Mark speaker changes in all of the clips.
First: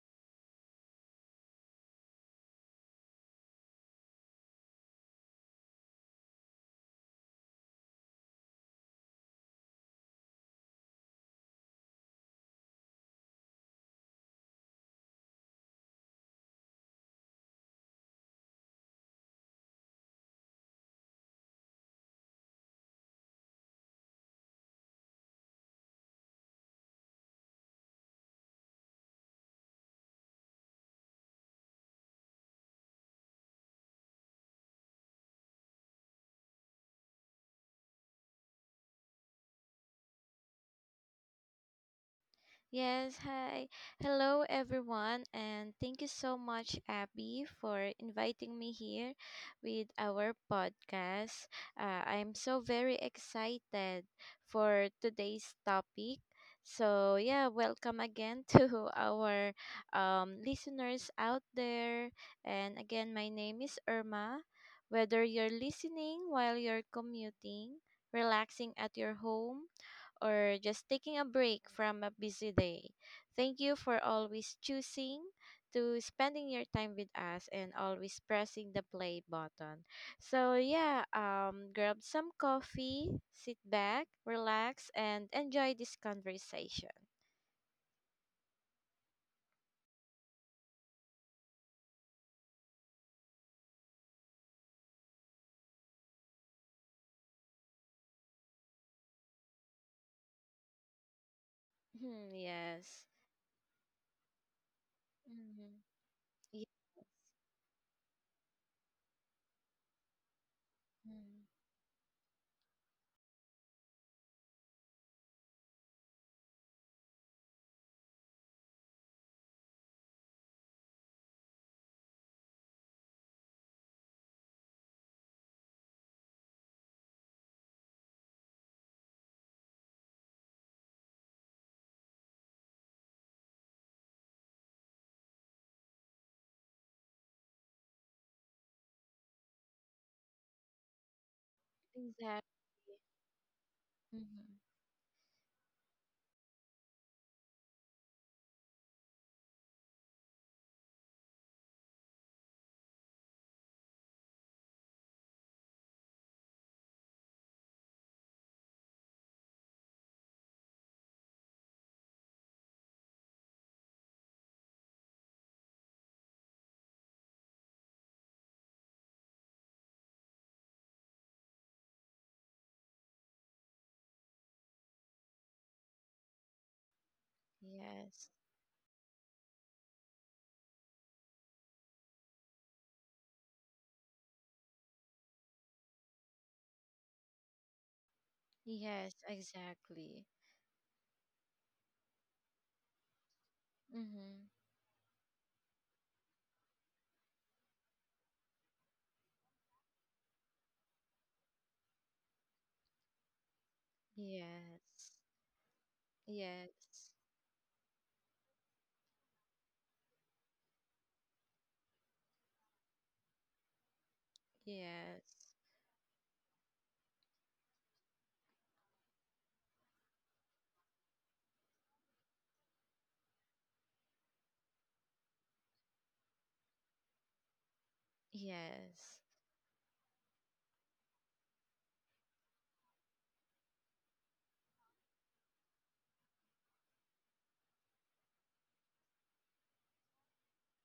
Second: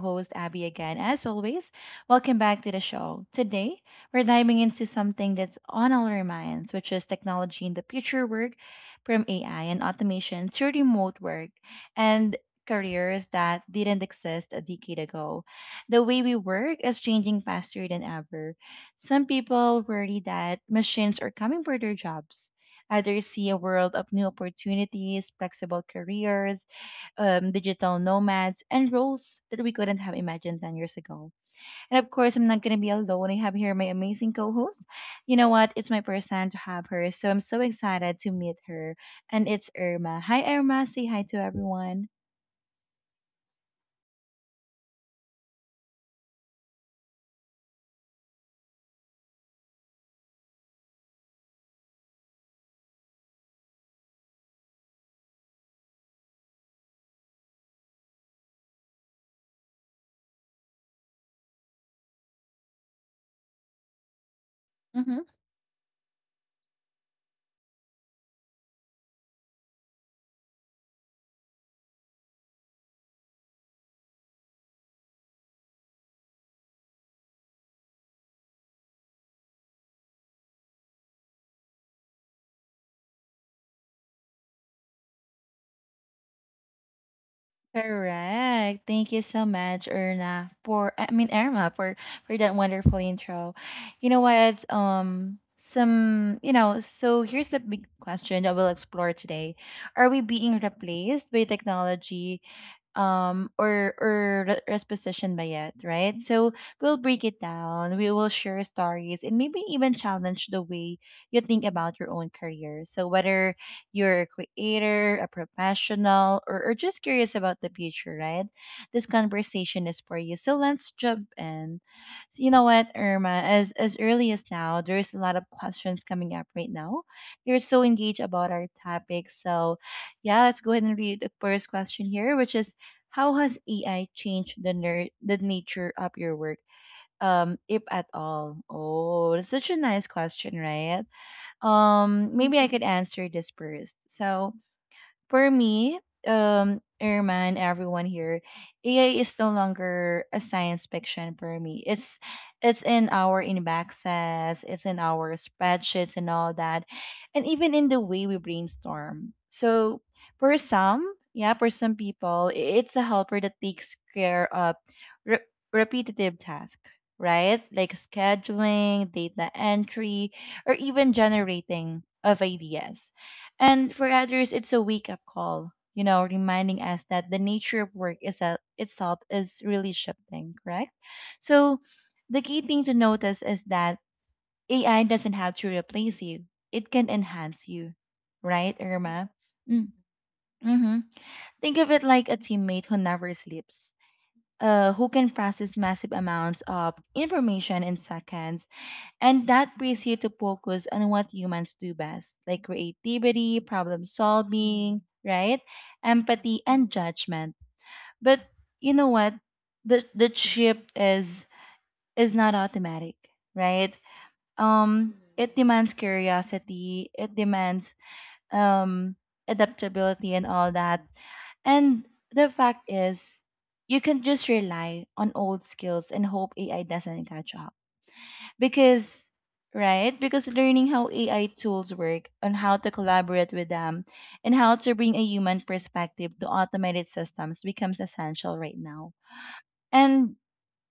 Speaker 1: host Abby again. As always, welcome back to the show. Today, we're diving into something that's on all our minds, which is technology in the future work, from AI and automation to remote work and careers that didn't exist a decade ago. The way we work is changing faster than ever. Some people worry that machines are coming for their jobs. Others see a world of new opportunities, flexible careers, digital nomads, and roles that we couldn't have imagined 10 years ago. And of course, I'm not going to be alone. I have here my amazing co host. You know what? It's my first time to have her, so I'm so excited to meet her. And it's Irma. Hi, Irma. Say hi to everyone.
Speaker 2: Yes, hi. Hello, everyone, and thank you so much, Abby, for inviting me here with our podcast. I'm so very excited for today's topic. So welcome again to our listeners out there. And again, my name is Irma. Whether you're listening while you're commuting, relaxing at your home, or just taking a break from a busy day. Thank you for always choosing to spending your time with us and always pressing the play button. So grab some coffee, sit back, relax and enjoy this conversation.
Speaker 1: Correct. Thank you so much, Erna, for I mean Irma for that wonderful intro. You know what? Some you know. So here's the big question that we'll explore today: are we being replaced by
Speaker 2: Mhm,
Speaker 1: technology,
Speaker 2: yes.
Speaker 1: or resposition by it,
Speaker 2: Mm-hmm.
Speaker 1: right? So we'll break it down, we will share stories and maybe even challenge the way you think about your own career. So whether you're a creator, a professional, or just curious about the future, right, this conversation is for you. So let's jump in. So you know what, Irma, as early as now there's a lot of questions coming up right now. You're so engaged about our topic. So yeah, let's go ahead and read the first question here, which is how has AI changed the the nature of your work, if at all? Oh, that's such a nice question, right?
Speaker 2: Yes. Mhm. Exactly.
Speaker 1: Maybe I could answer this first. So,
Speaker 2: Mm-hmm.
Speaker 1: for me, Irman, everyone here, AI is no longer a science fiction for me. It's in our inboxes, it's in our spreadsheets and all that, and even in the way we brainstorm. So for some, yeah, for some people, it's a helper that takes care of re- repetitive tasks, right? Like scheduling, data entry, or even generating of ideas. And for others, it's a wake up call, you know, reminding us that the nature of work
Speaker 2: Yes.
Speaker 1: itself is really shifting, correct? So the key thing to notice is that AI doesn't have to replace you, it can enhance you, right,
Speaker 2: Yes,
Speaker 1: Irma? Mm.
Speaker 2: exactly.
Speaker 1: Mm-hmm. Think of it like a teammate who never sleeps,
Speaker 2: Mm-hmm.
Speaker 1: who can process massive amounts of information in seconds, and that brings you to focus on what humans do best, like creativity, problem solving,
Speaker 2: Yes.
Speaker 1: right? Empathy and
Speaker 2: Yes.
Speaker 1: judgment. But you know what? The shift is not automatic, right? It
Speaker 2: Yes.
Speaker 1: demands curiosity, it demands um adaptability and all that. And the fact is you can just rely on old skills and hope AI doesn't catch up,
Speaker 2: Yes.
Speaker 1: because right, because learning how AI tools work, on how to collaborate with them and how to bring a human perspective to automated systems becomes essential right now. And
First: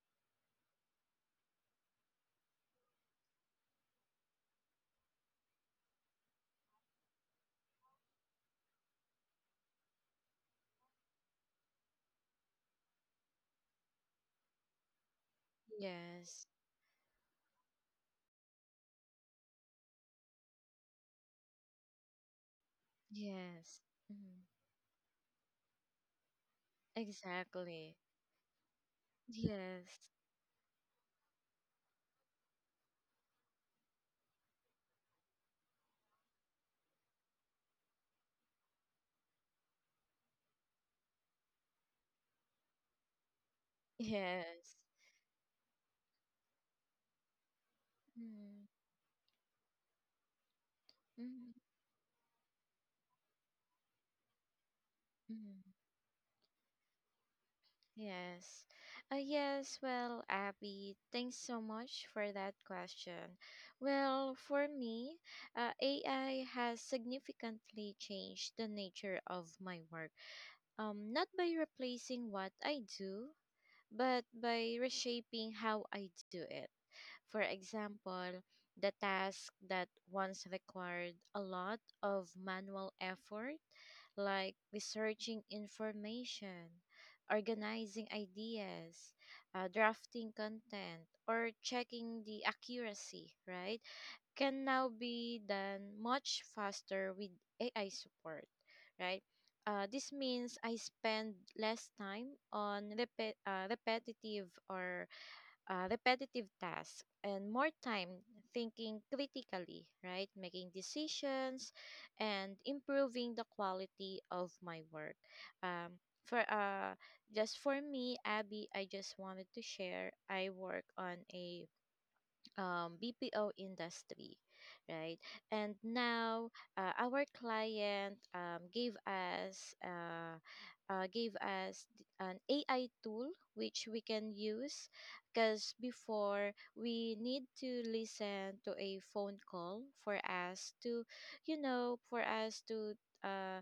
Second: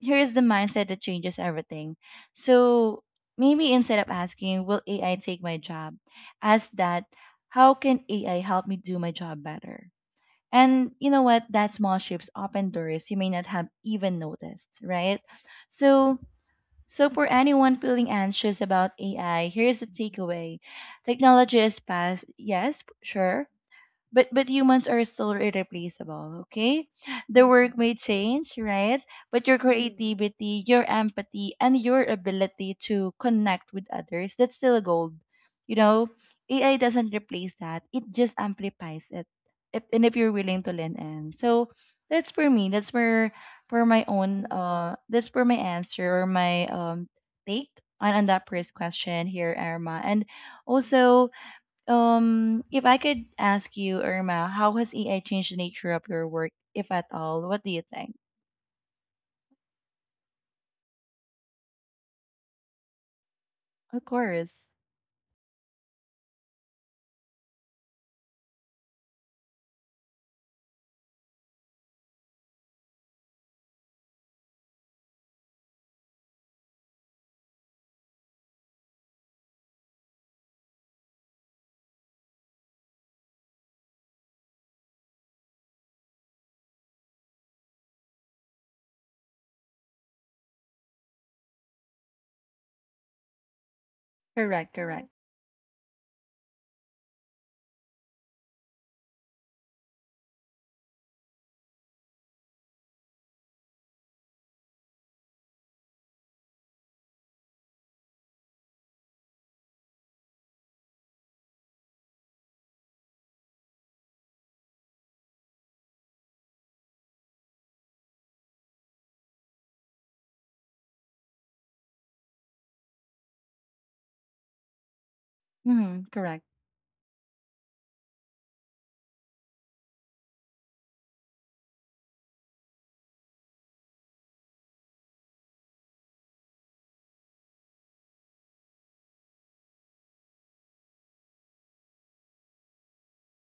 Speaker 1: here's the mindset that changes everything. So maybe instead of asking will AI take my job, ask that how can AI help me do my job better. And you know what, that small shifts open doors you may not have even noticed, right? So
Speaker 2: Yes.
Speaker 1: so, for anyone feeling anxious about AI, here's the takeaway: technology is past, yes, sure,
Speaker 2: Yes. Mm.
Speaker 1: but humans are still irreplaceable, okay? The work may
Speaker 2: Exactly.
Speaker 1: change, right, but your
Speaker 2: Yes.
Speaker 1: creativity, your empathy and your ability to connect with others, that's still gold, you know. AI doesn't replace that, it just amplifies it, if, and if you're willing to lean in. So that's for me, that's for my own
Speaker 2: Yes.
Speaker 1: that's for my answer or my take on that
Speaker 2: Mm.
Speaker 1: first question here, Irma. And also
Speaker 2: Mm.
Speaker 1: if I could ask you, Irma, how has AI changed the
Speaker 2: Mm.
Speaker 1: nature of your work, if at all? What do you think?
Speaker 2: Yes. Yes, well, Abby, thanks so much for that question.
Speaker 1: Of
Speaker 2: Well,
Speaker 1: course.
Speaker 2: for me, AI has significantly changed the nature of my work. Not by replacing what I do, but by reshaping how I do it. For example, the task that once required a lot of manual effort, like researching information, organizing ideas, drafting content, or checking the accuracy, right, can
Speaker 1: Correct,
Speaker 2: now
Speaker 1: correct.
Speaker 2: be done much faster with AI support, right? This means I spend less time on repe- uh, repetitive or repetitive tasks and more time thinking critically, right? Making decisions and improving the quality of my work. For Just for me, Abby, I just wanted to share. I work on a BPO industry, right? And
Speaker 1: Mm-hmm, correct.
Speaker 2: now our client gave us an AI tool which we can use because before we need to listen to a phone call for us to, you know, for us to uh,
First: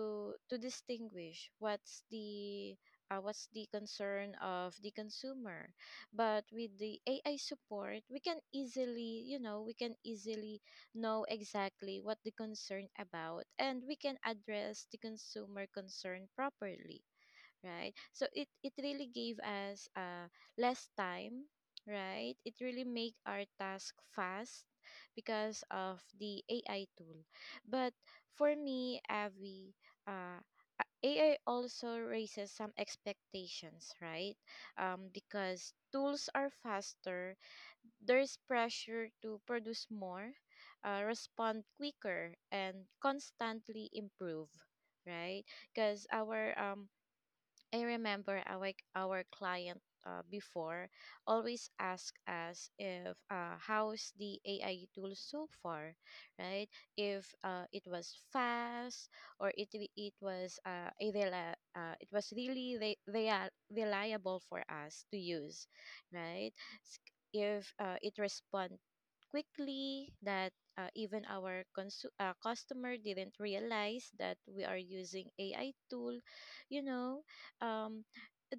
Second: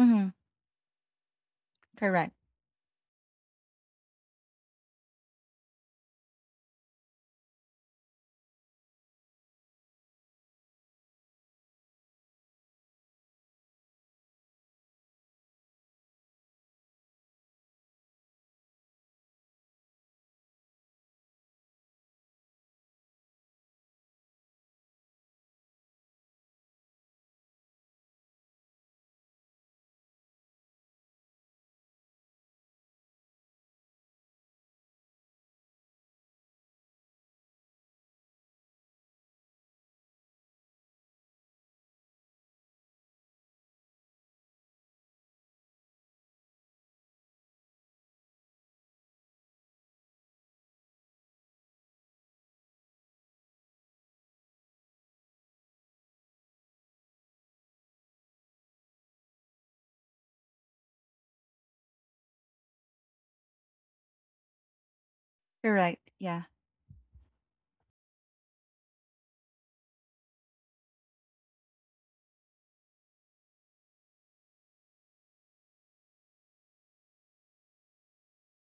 Speaker 1: Mm-hmm,
Speaker 2: to distinguish
Speaker 1: correct,
Speaker 2: what's the concern of the consumer, but with the AI support, we can easily, you know, we can easily know exactly what the concern about, and we can address the consumer concern properly, right? So it really gave us less time, right? It really make our task fast because of the AI tool. But for me, Avi, uh AI also raises some expectations, right? Because tools are faster, there's pressure to produce more, respond quicker, and constantly improve, right? Because our I remember our client before always ask us if how's the AI tool so far, right? If it was fast, or it was it was really reliable for us to use,
Speaker 1: correct. Yeah.
Speaker 2: right? S- If it respond quickly that even our customer didn't realize that we are using AI tool. You know, um,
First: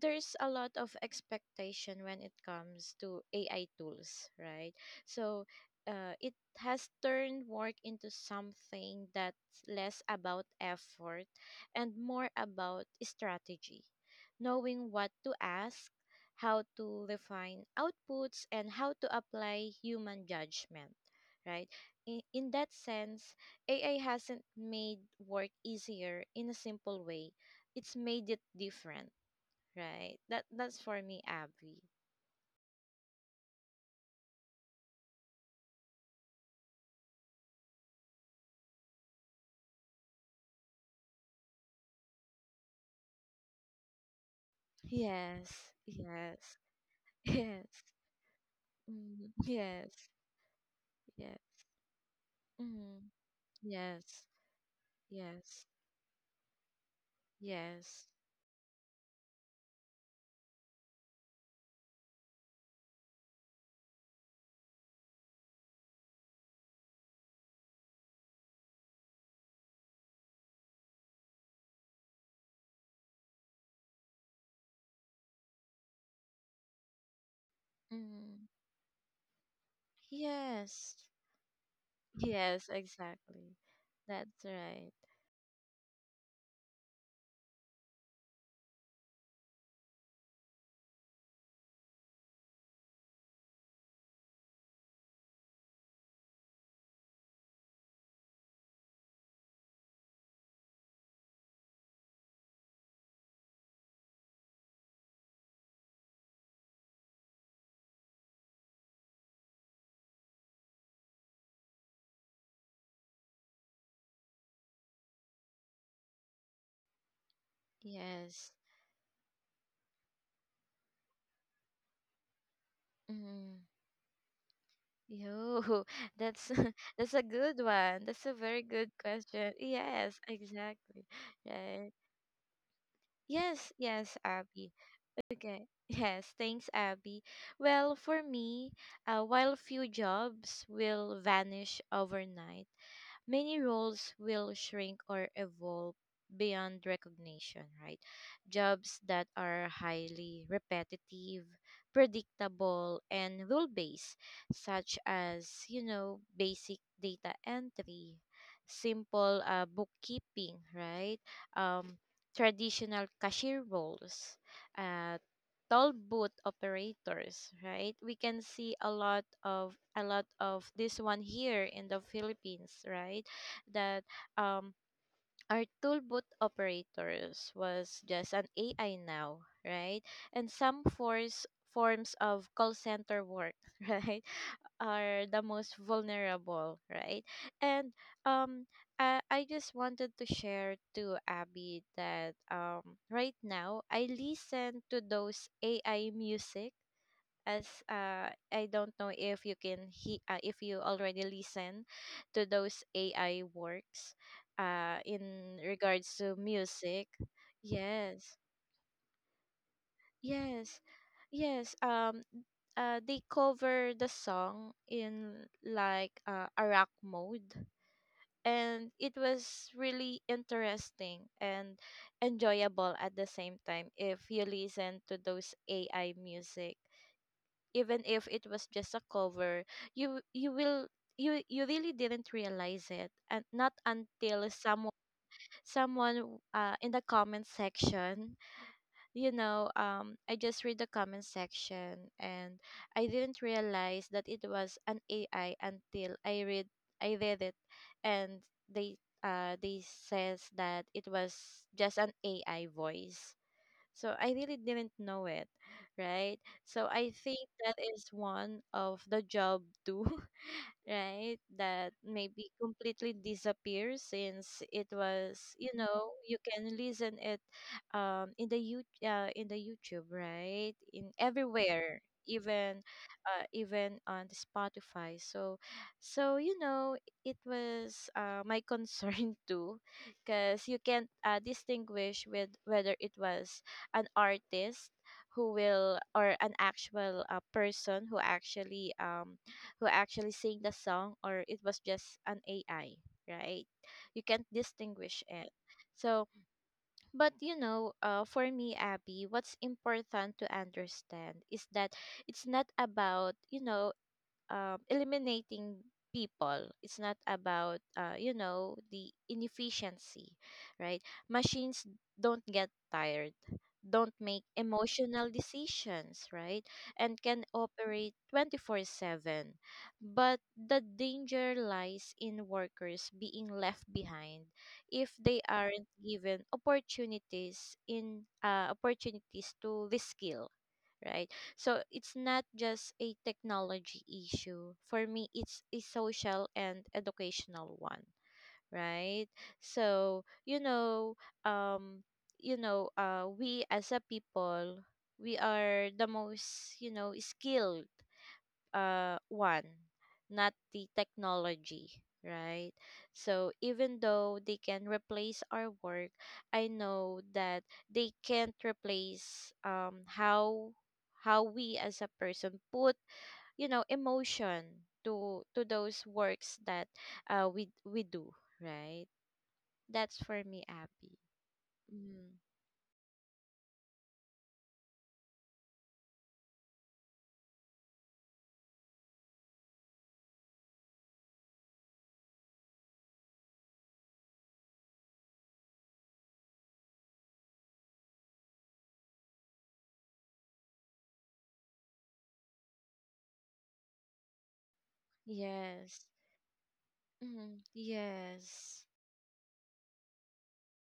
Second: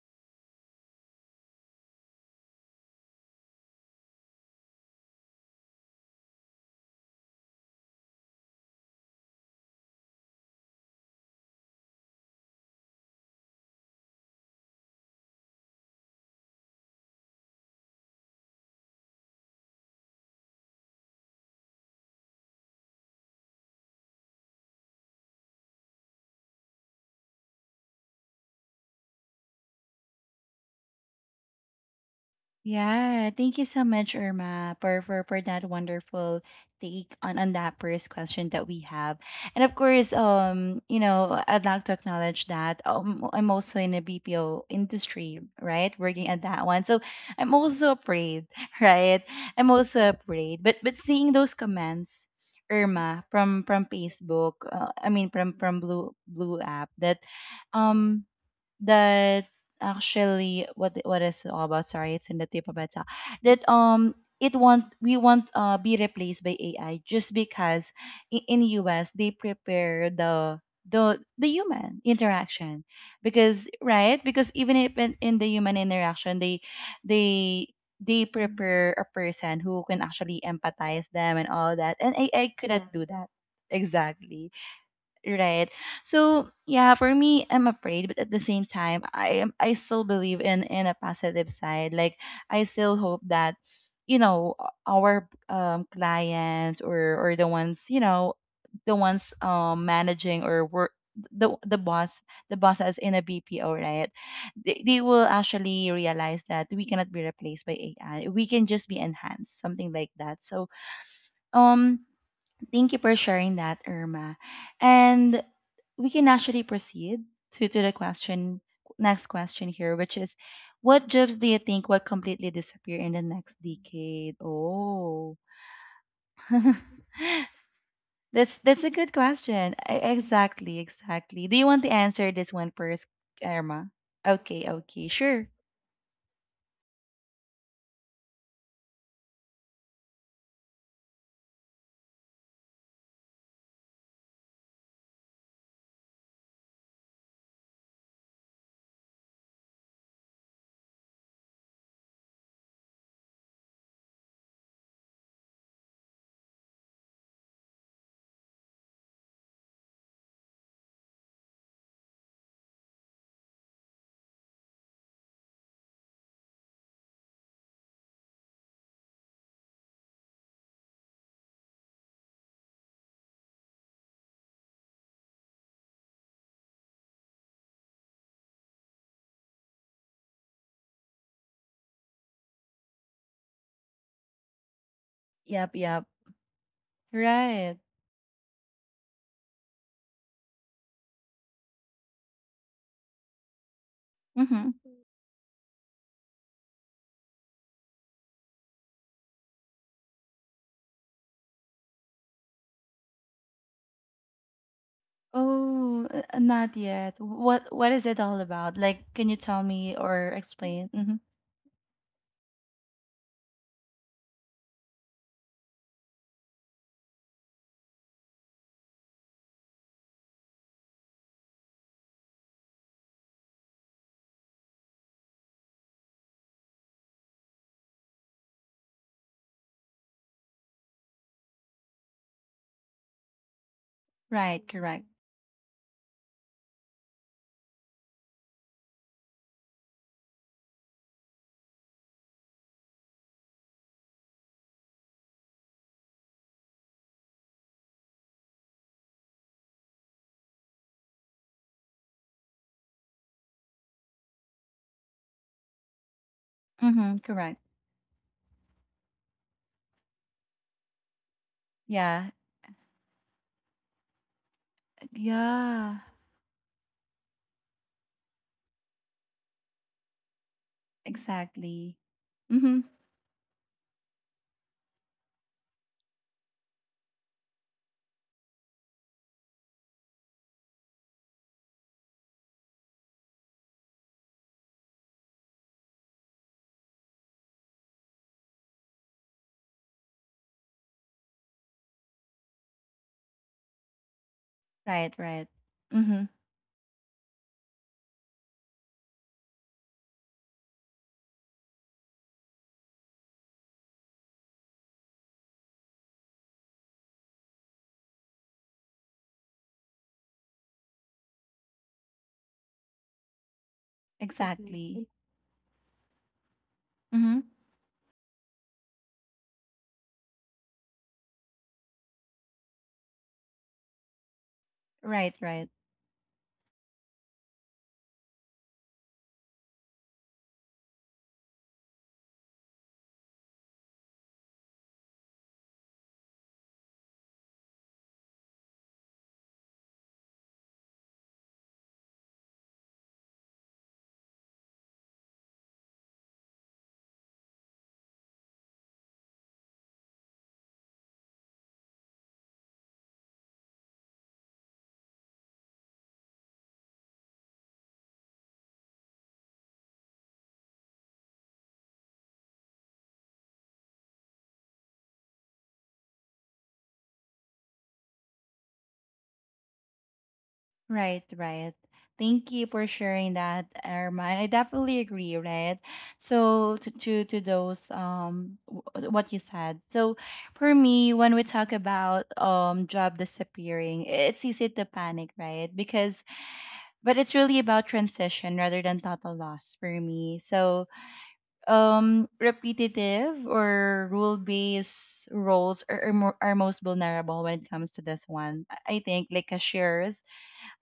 Speaker 2: there's a lot of expectation when it comes to AI tools, right? So it has turned work into something that's less about effort and more about strategy. Knowing what to ask, how to refine outputs, and how to apply human judgment, right? In that sense, AI hasn't made work easier in a simple way. It's made it different, right? That that's for me, Abby.
Speaker 1: Yeah, thank you so much, Irma, for that wonderful take on that first question that we have. And of course, you know, I'd like to acknowledge that I'm also in the BPO industry,
Speaker 2: Yes.
Speaker 1: right? Working
Speaker 2: Yes.
Speaker 1: at that one. So I'm
Speaker 2: Yes.
Speaker 1: also afraid, right?
Speaker 2: Mm,
Speaker 1: I'm also
Speaker 2: yes.
Speaker 1: afraid. But seeing
Speaker 2: Yes.
Speaker 1: those comments,
Speaker 2: Mm,
Speaker 1: Irma, from
Speaker 2: yes.
Speaker 1: Facebook, I mean
Speaker 2: Yes.
Speaker 1: from Blue app that
Speaker 2: Yes.
Speaker 1: um that actually what is it all about, sorry, it's in the tip of my tongue. That it won't, we won't be replaced by AI, just because in US they prepare the human interaction, because right, because even if in, in the human interaction they they
Speaker 2: Mm,
Speaker 1: prepare a person who can actually
Speaker 2: yes.
Speaker 1: empathize them and all that, and AI. Yeah,
Speaker 2: Yes,
Speaker 1: couldn't do that.
Speaker 2: exactly. That's
Speaker 1: Exactly.
Speaker 2: right.
Speaker 1: Right. So yeah, for me, I'm afraid, but at the same time, I still believe in a positive side. Like I still hope that, you know, our clients or the ones, you know, the ones managing or work the boss, the bosses in a BPO, right? They will actually realize that we cannot be replaced by AI. We can just be enhanced, something like that. So um, thank you for sharing that, Irma. And we can actually proceed to the
Speaker 2: Yes.
Speaker 1: question, next question here, which is what jobs do you think will completely disappear in the
Speaker 2: Mm.
Speaker 1: next decade? Oh.
Speaker 2: Yo, that's that's a good one. That's a very
Speaker 1: That's
Speaker 2: good
Speaker 1: a good
Speaker 2: question.
Speaker 1: question.
Speaker 2: Yes,
Speaker 1: Exactly,
Speaker 2: exactly.
Speaker 1: exactly. Do you want
Speaker 2: Right.
Speaker 1: to answer this one first,
Speaker 2: Yes,
Speaker 1: Irma?
Speaker 2: yes, Abby.
Speaker 1: Okay, okay, sure.
Speaker 2: Okay. Yes, thanks, Abby. Well, for me, while few jobs will vanish overnight, many roles will shrink or evolve beyond recognition, right? Jobs that are highly repetitive, predictable, and rule based, such as, you know, basic data entry, simple bookkeeping, right? Um, traditional cashier roles, uh, toll booth operators, right? We can see a lot of this one here in the Philippines, right? That um our toolbot operators was just an AI now, right? And some force forms of call center work, right, are the most
Speaker 1: Yep, yep.
Speaker 2: vulnerable, right?
Speaker 1: Right.
Speaker 2: And um, I just wanted to share to Abby that right now I
Speaker 1: Mm-hmm.
Speaker 2: listen to those AI music, as I don't know if you can he if you already listen to those AI works in
Speaker 1: Oh,
Speaker 2: regards to
Speaker 1: not
Speaker 2: music.
Speaker 1: yet. What is it
Speaker 2: Yes.
Speaker 1: all about? Like, can you tell me or
Speaker 2: Yes.
Speaker 1: explain? Mm-hmm.
Speaker 2: Yes. They cover the song in like a rock mode, and it was really interesting and enjoyable at the same time. If you listen to those AI music, even if it was just a cover, you will you you really didn't realize it, and not until
Speaker 1: Right,
Speaker 2: someone
Speaker 1: correct.
Speaker 2: someone uh, in the comment section. You know, um, I just read the comment section, and I didn't realize that it was an AI until I read it, and they uh they says that it was just an AI voice. So I really didn't know it, right? So I
Speaker 1: Mm-hmm,
Speaker 2: think
Speaker 1: correct.
Speaker 2: that is one of the job too, right? That
Speaker 1: Yeah,
Speaker 2: maybe completely disappears, since it was, you
Speaker 1: Yeah,
Speaker 2: know, you can listen it in the YouTube, right? In
Speaker 1: exactly.
Speaker 2: everywhere,
Speaker 1: Mm-hmm.
Speaker 2: even even on the Spotify. So, so you know, it was my concern, too, because you can't distinguish with whether it was an artist who will, or an actual person who actually sing the song, or it was just an AI, right? You can't
Speaker 1: Right,
Speaker 2: distinguish
Speaker 1: right.
Speaker 2: it. So,
Speaker 1: Mm-hmm.
Speaker 2: but you know, for me, Abby, what's important to understand is that it's not about, you know, eliminating people. It's not about, you know, the inefficiency, right? Machines don't get tired, don't make
Speaker 1: Exactly. Exactly.
Speaker 2: emotional decisions, right? And
Speaker 1: Mm-hmm.
Speaker 2: can operate 24/7. But the danger lies in workers being left behind if
Speaker 1: Right,
Speaker 2: they
Speaker 1: right.
Speaker 2: aren't given opportunities in opportunities to reskill, right? So it's not just a technology issue. For me, it's a social and educational one, right? So, um, you know, we as a people, we are the most, you know, skilled one, not the technology, right? So even though they can replace our work, I know that they can't replace, how we as a person put, you know, emotion to those works that we do, right? That's for me, Abby.
Speaker 1: Right, right.
Speaker 2: Mm,
Speaker 1: Thank you for sharing that, Arman. I definitely agree, right? So to those what you said. So for me, when we talk about job disappearing, it's easy to panic, right? Because but it's really about transition rather than total loss for me. So repetitive or rule-based roles
Speaker 2: yes.
Speaker 1: are most vulnerable when
Speaker 2: Mm,
Speaker 1: it comes to this one.
Speaker 2: yes.
Speaker 1: I think like cashiers,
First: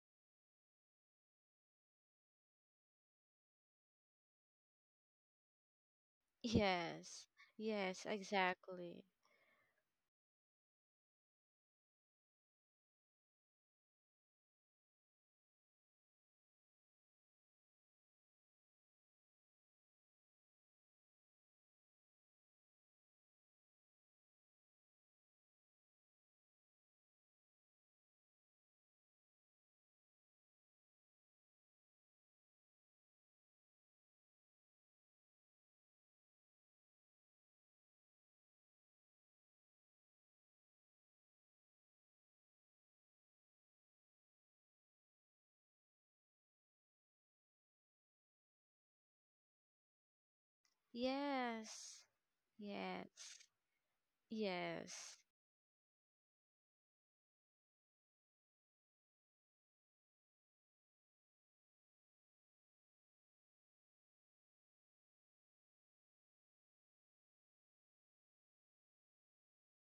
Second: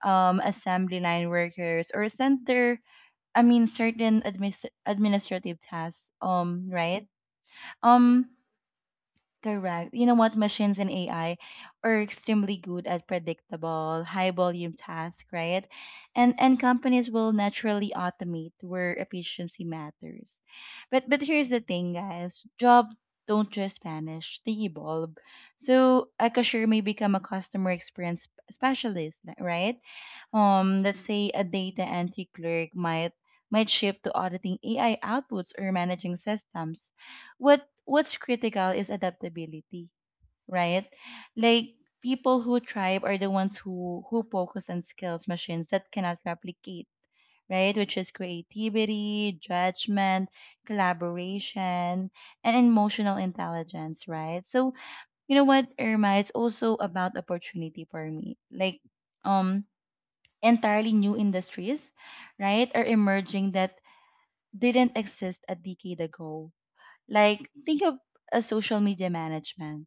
Speaker 1: assembly line workers, or center. I mean, certain administrative tasks. Right.
Speaker 2: Yes. Yes,
Speaker 1: Um,
Speaker 2: exactly.
Speaker 1: Correct. You know what? Machines and AI are extremely good at predictable, high volume tasks, right? And companies will naturally automate where efficiency matters. But here's the thing, guys. Jobs don't just vanish, they evolve. So a cashier may become a customer experience specialist, right? Let's say a data entry clerk might shift to auditing AI outputs or managing systems. What what's critical is adaptability, right? Like people who thrive are the ones who focus on skills machines that cannot replicate, right? Which is creativity, judgment,
Speaker 2: Yes.
Speaker 1: collaboration, and emotional
Speaker 2: Yes.
Speaker 1: intelligence, right? So
Speaker 2: Yes.
Speaker 1: you know what, Irma, it's also about opportunity for me. Like um entirely new industries, right, are emerging that didn't exist a decade ago. Like think of a social media management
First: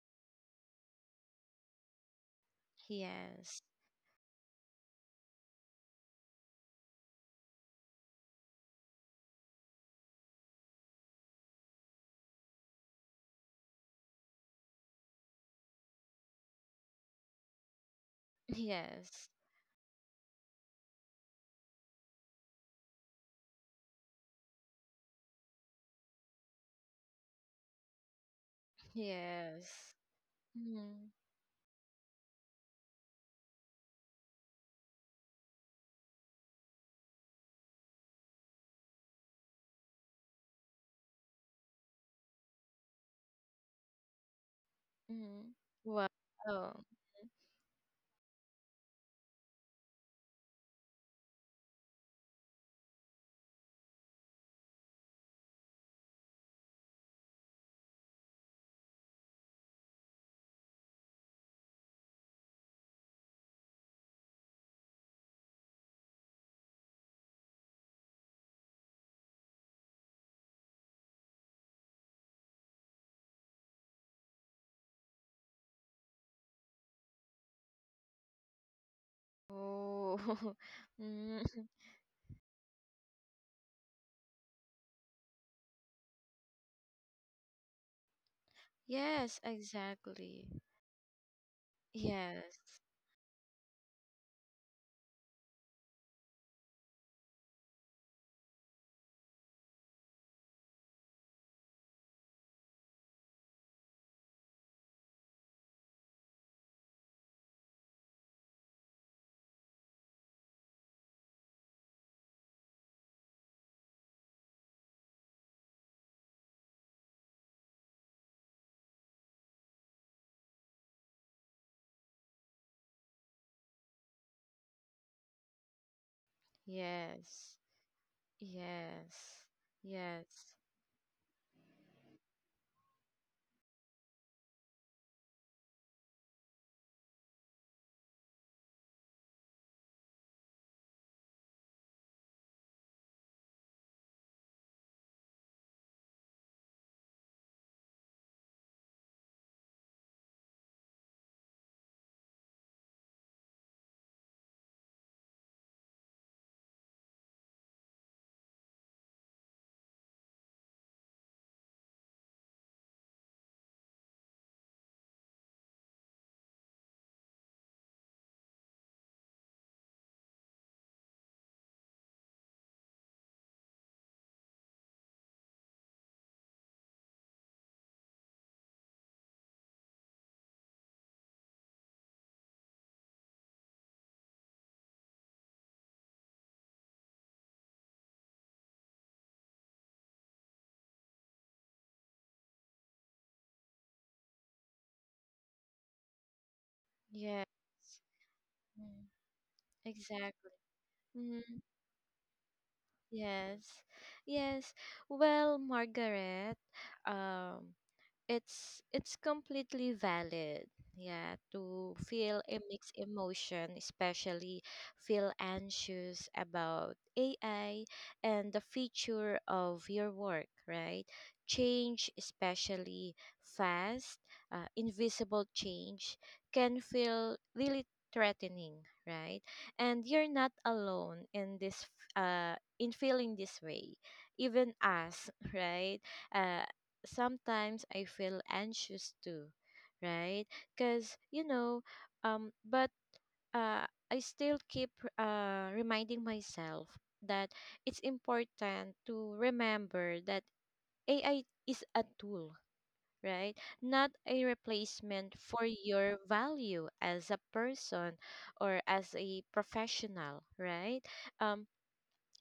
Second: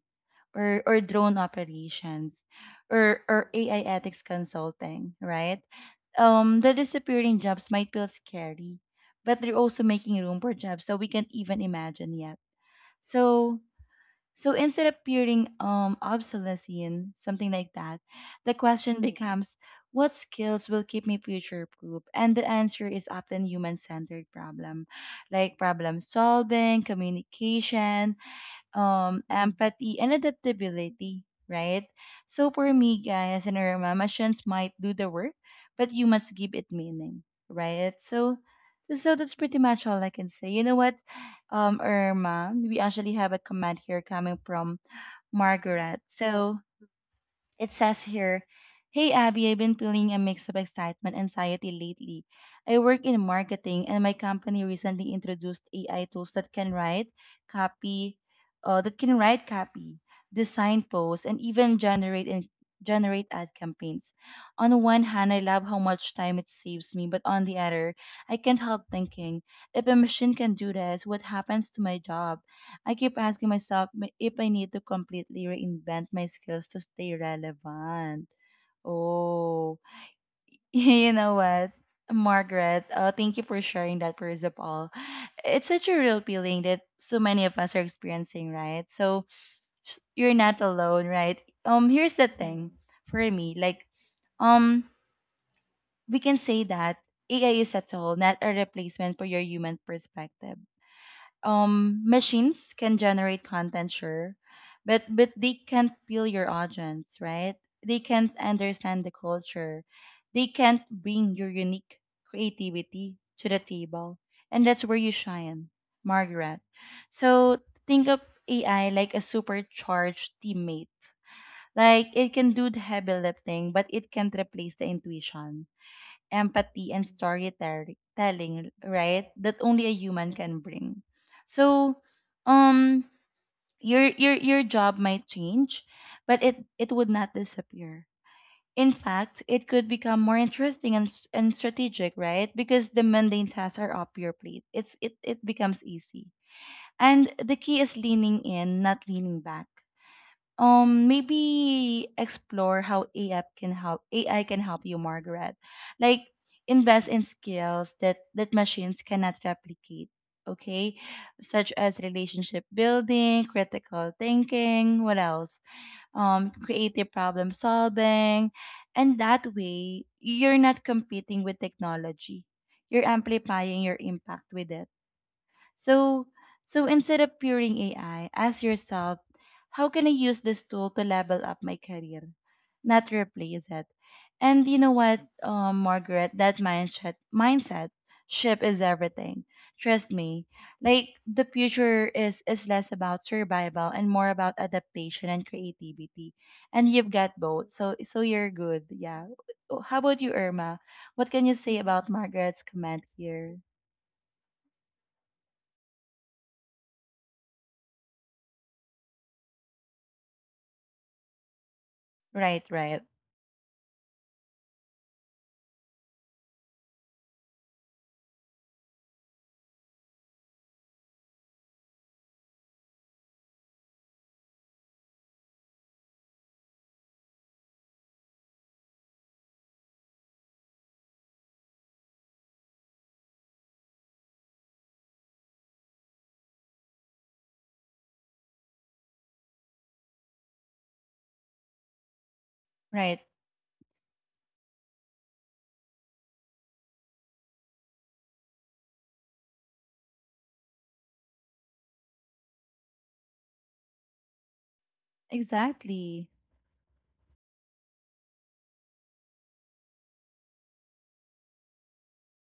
Speaker 1: or drone operations or
Speaker 2: Yes.
Speaker 1: AI ethics consulting, right? The disappearing jobs might feel scary, but they're also making room for jobs that we can't even imagine yet. So so instead of appearing obsolescent, something like that, the question
Speaker 2: Yes.
Speaker 1: becomes, what skills will keep me future proof? And the answer is often human centered problem solving, communication,
Speaker 2: Yes.
Speaker 1: empathy, and
Speaker 2: Mm-hmm.
Speaker 1: adaptability, right? So for me, guys, and Irma, machines might do the work, but you must give it meaning, right? So, so that's pretty much all I can say. You know what, Irma, we actually have a comment here coming from
Speaker 2: Mm-hmm.
Speaker 1: Margaret.
Speaker 2: Wow.
Speaker 1: So
Speaker 2: Mhm.
Speaker 1: it says here, hey Abby, I've been feeling a mix of excitement and anxiety lately. I work in marketing and my company recently introduced AI tools that can write copy, that can write copy, design posts, and generate ad campaigns. On one hand, I love how much time it saves me, but on the other, I can't help thinking, if a machine can do this, what happens to my job? I keep asking myself if I need to completely reinvent my skills to stay relevant. Oh,
Speaker 2: Oh.
Speaker 1: you know
Speaker 2: Mm.
Speaker 1: what, Margaret? Thank you for sharing that, first of all. It's such a real feeling that so many of us are experiencing, right? So
Speaker 2: Yes,
Speaker 1: you're
Speaker 2: exactly.
Speaker 1: not alone, right? Here's the thing
Speaker 2: Yes.
Speaker 1: for me, like, um, we can say that AI is a tool, not a replacement for your human perspective. Machines can generate content, sure, but they can't feel your audience, right? They can't understand the culture, they can't bring your unique creativity to the table, and that's where you shine, Margaret. So think of AI like a supercharged teammate. Like, it can do the heavy lifting, but it can't replace the intuition, empathy, and
Speaker 2: Yes.
Speaker 1: storytelling, right?
Speaker 2: Yes.
Speaker 1: That only a human
Speaker 2: Yes.
Speaker 1: can bring. So, um, your job might change, but it would not disappear. In fact, it could become more interesting and and strategic, right? Because the mundane tasks are up your plate. It's it becomes easy, and the key is leaning in, not leaning back. Maybe explore how AI can help you, Margaret. Like, invest in skills that machines cannot replicate. Okay, such as relationship building, critical thinking, what else? Creative problem solving, and that way you're not competing with technology. You're amplifying your impact with it. So, instead of peering AI, ask yourself, how can I use this tool to level up my career, not replace it? And you know what, Margaret, that mindset shift is everything. Trust me, like the future is less about survival and more about adaptation and creativity. And you've got
Speaker 2: Yes.
Speaker 1: both, so you're good.
Speaker 2: Mm.
Speaker 1: Yeah. Oh, how about you,
Speaker 2: Exactly.
Speaker 1: Irma? What
Speaker 2: Mhm.
Speaker 1: can you say about Margaret's comment here?
Speaker 2: Yes. Yes. Well, Margaret, um, it's completely valid, yeah, to feel a
Speaker 1: Right,
Speaker 2: mixed
Speaker 1: right,
Speaker 2: emotion, especially feel anxious about AI and the future of your work, right? Change, especially fast, invisible change, can feel really threatening, right? And you're not alone in this, in feeling this way, even us, right? uh Sometimes I feel anxious too, right? Because, you know, but
Speaker 1: right.
Speaker 2: uh, I still keep reminding myself that it's important to remember that AI is a tool, right? Not a replacement for your
Speaker 1: Exactly.
Speaker 2: value as a person or as a professional, right? Um,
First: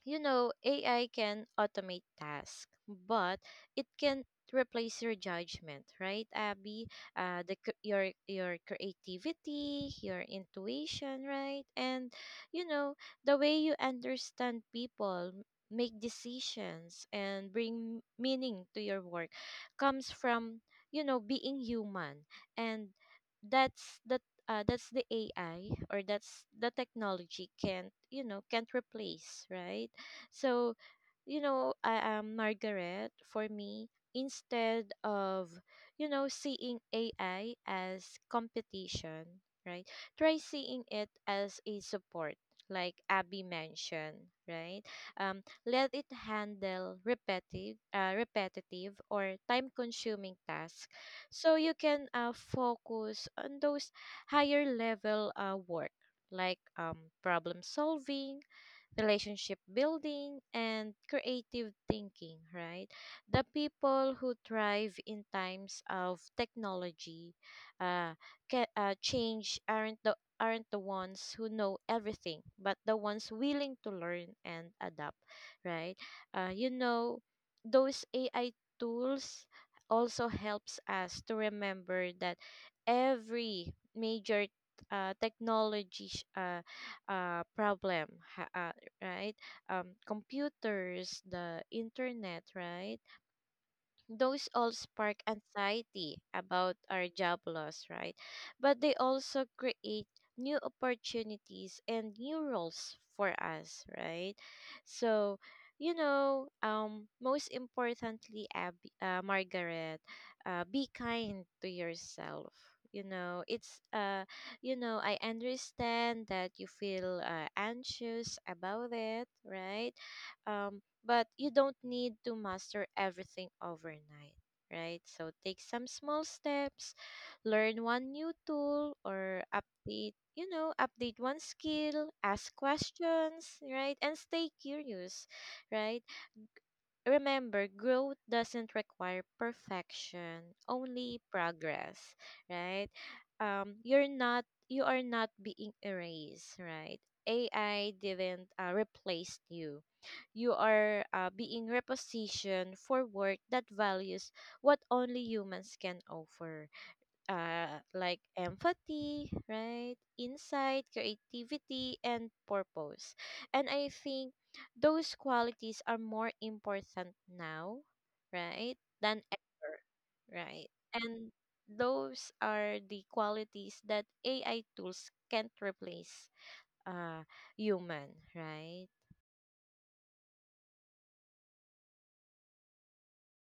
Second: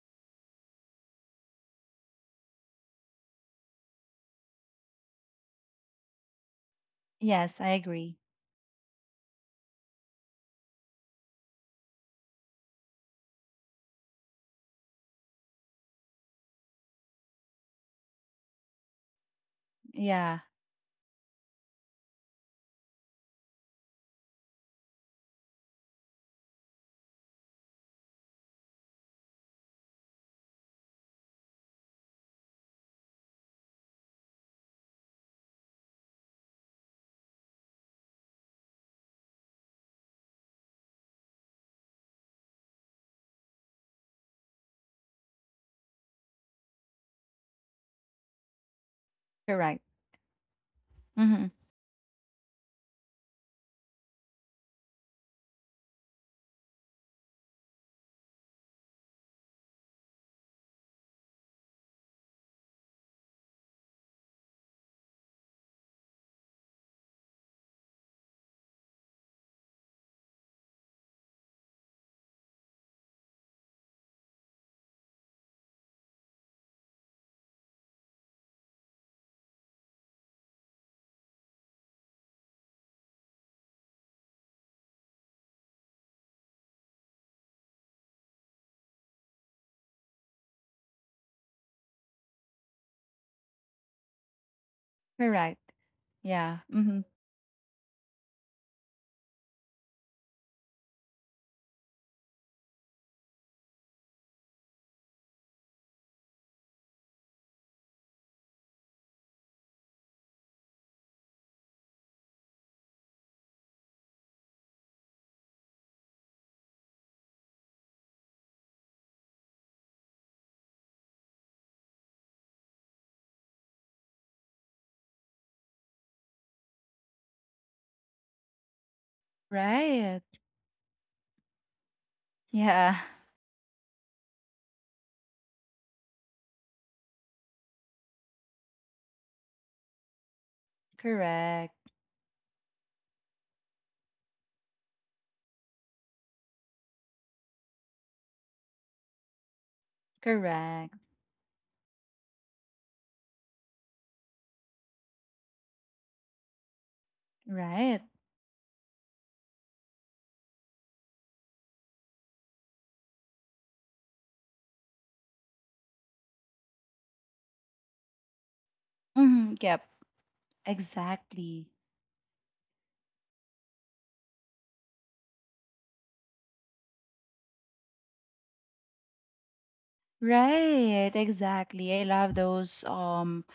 Speaker 2: you know, AI can automate tasks, but it can replace your judgment, right, Abby? The
Speaker 1: Yes, I
Speaker 2: cr-
Speaker 1: agree.
Speaker 2: your creativity, your intuition, right, and you know, the way you understand people, make decisions, and bring meaning to your work comes
Speaker 1: Yeah,
Speaker 2: from, you know, being human, and that's the uh, that's the AI, or that's the technology can't, you know, can't replace, right? So, you know, I am Margaret. For me, instead of, you know, seeing AI as competition, right? Try seeing it as a support, like Abby mentioned, right? Let it handle repetitive, or
Speaker 1: correct.
Speaker 2: time-consuming tasks,
Speaker 1: Mm-hmm.
Speaker 2: so you can focus on those higher level work, like problem solving, relationship building, and creative thinking, right? The people who thrive in times of technology uh, change aren't the ones who know everything, but the ones willing to learn and adapt, right? Uh, you know, those AI tools also helps us to remember that every major technology sh- problem ha- right? Computers, the internet, right? Those all spark
Speaker 1: Correct.
Speaker 2: anxiety
Speaker 1: Yeah.
Speaker 2: about
Speaker 1: Mm-hmm.
Speaker 2: our job loss, right? But they also create new opportunities and new roles for us, right? So, you know, most importantly, Margaret, be kind to yourself. You know, it's you know, I understand that you feel anxious about it, right? Um, but you don't need to master everything overnight, right? So take some small steps, learn one new tool or update,
Speaker 1: Right.
Speaker 2: you know, update one skill, ask
Speaker 1: Yeah.
Speaker 2: questions, right? And stay curious, right? Remember, growth doesn't require perfection, only
Speaker 1: Correct.
Speaker 2: progress, right? Um, you are not being erased, right? AI didn't replace you. You
Speaker 1: Correct.
Speaker 2: are being repositioned for work that values what only humans can offer,
Speaker 1: Right.
Speaker 2: like empathy, right? Insight, creativity, and purpose. And I think those qualities are more important now, right? Than
Speaker 1: Mm-hmm.
Speaker 2: ever,
Speaker 1: Yep.
Speaker 2: right? And
Speaker 1: Exactly.
Speaker 2: those are the qualities that AI tools can't replace uh human, right?
Speaker 1: Right. Exactly. I love those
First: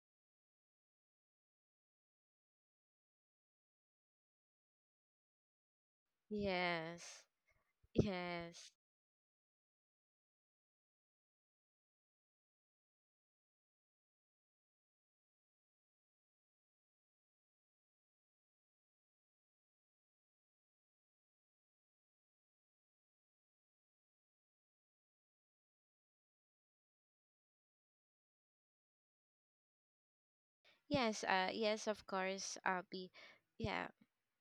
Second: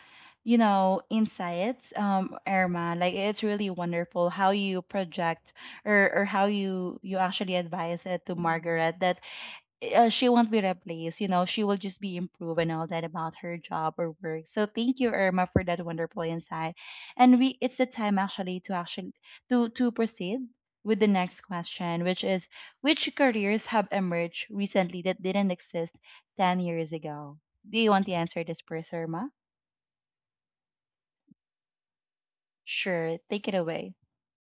Speaker 1: you know, insights, Irma. Like, it's really wonderful how you project or how you
Speaker 2: Yes.
Speaker 1: actually advise it to
Speaker 2: Yes.
Speaker 1: Margaret that she won't be replaced. You know, she will just be improved and all that about her job or work. So thank you, Irma, for that wonderful insight. And we, it's the time actually to actually to proceed with the next question, which is which careers have emerged recently that didn't exist 10 years ago? Do you want to answer this first, Irma?
Speaker 2: Yes, of course, Abby.
Speaker 1: Sure, take it
Speaker 2: Yeah.
Speaker 1: away.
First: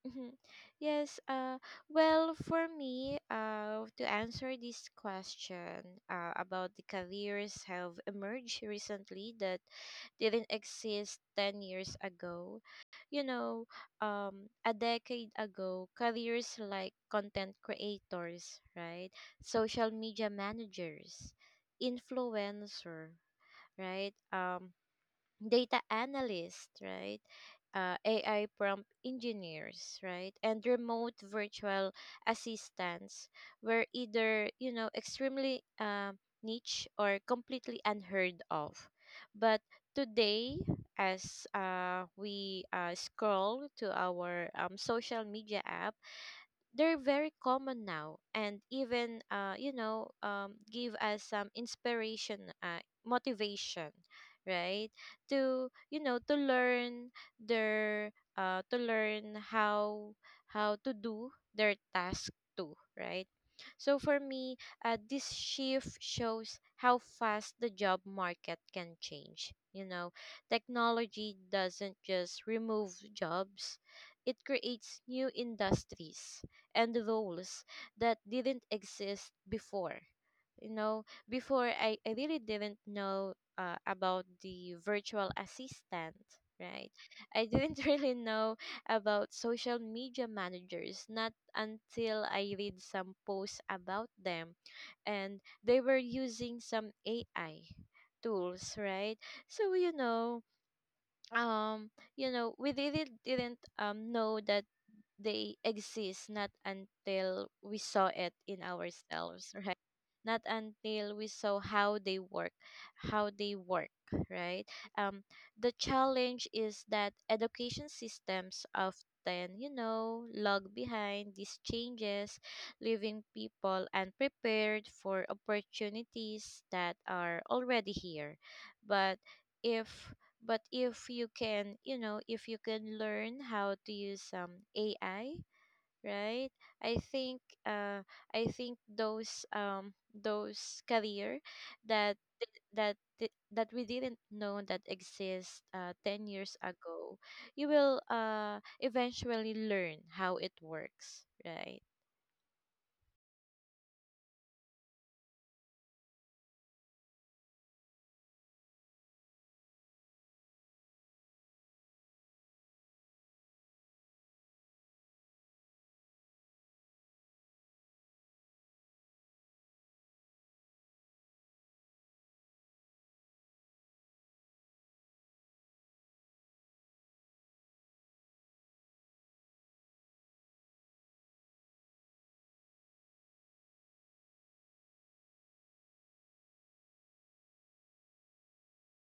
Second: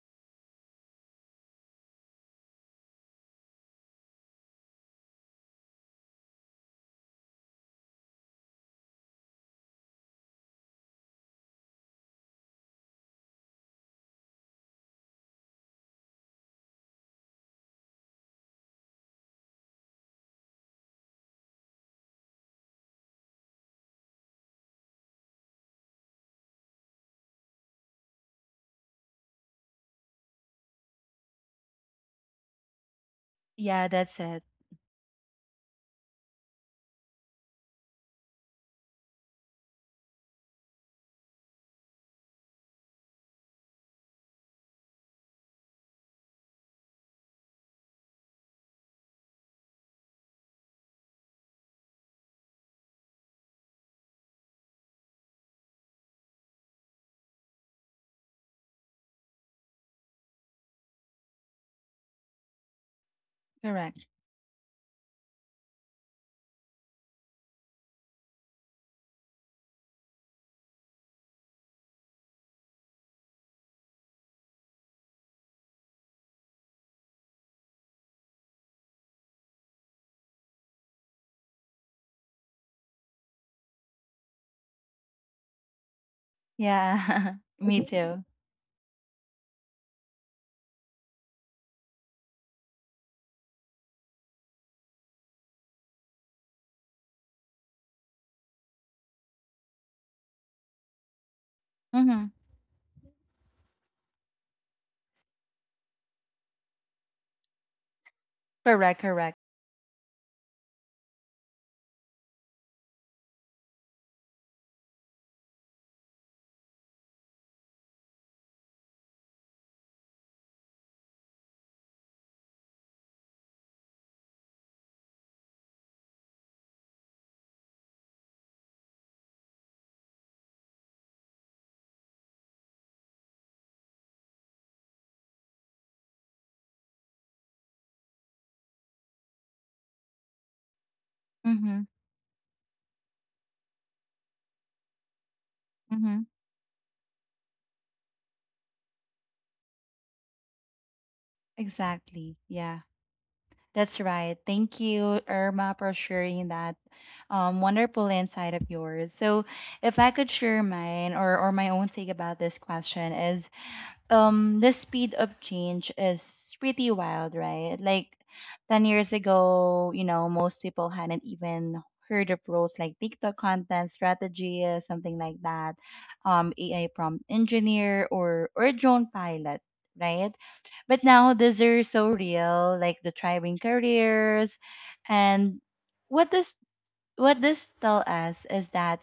Speaker 2: Mhm. Yes, uh, well, for me, to answer this question about the careers have emerged recently that didn't exist 10 years ago. You know, a decade ago, careers like content creators, right? Social media managers, influencer, right? Data analysts, right? AI prompt engineers, right? And remote virtual assistants were
Speaker 1: Yeah, that's
Speaker 2: either,
Speaker 1: it.
Speaker 2: extremely niche or completely unheard of. But today, as we scroll to our social media apps, they're very common now, and even, give us some inspiration, motivation, right? To to learn their to learn how to do their task too, right? So
Speaker 1: Correct.
Speaker 2: for me, this shift shows how fast the job market can change. You know, technology doesn't just remove jobs, it creates new industries and roles that didn't exist before. You know before i, I really didn't know about the virtual assistant, right?
Speaker 1: Yeah,
Speaker 2: I didn't
Speaker 1: me
Speaker 2: really
Speaker 1: too.
Speaker 2: know about social media managers, not until I read some posts about them, and they were using some AI tools, right? So, um
Speaker 1: Mm-hmm.
Speaker 2: we really didn't know that they exist, not until we saw it in
Speaker 1: Correct. Correct.
Speaker 2: ourselves, right? Not until we saw how they work, how they work right? um the challenge is that education systems often, lag behind these changes, leaving people unprepared for opportunities that are already here. But if but if you can, learn how to use AI, right? I think uh i think those career,
Speaker 1: Mm-hmm.
Speaker 2: that that we didn't know that exist 10
Speaker 1: Mm-hmm.
Speaker 2: years ago, you will eventually learn how it works, right?
Speaker 1: Exactly. Yeah. That's right. Thank you, Irma, for sharing that wonderful insight of yours. So, if I could share mine or my own take about this question is, the speed of change is pretty wild, right? Like, 10 years ago, you know, most people hadn't even heard of roles like TikTok content strategy, something like that, AI prompt engineer, or drone pilot, right? But now these are so real, like the thriving careers. And what this what this tell us is that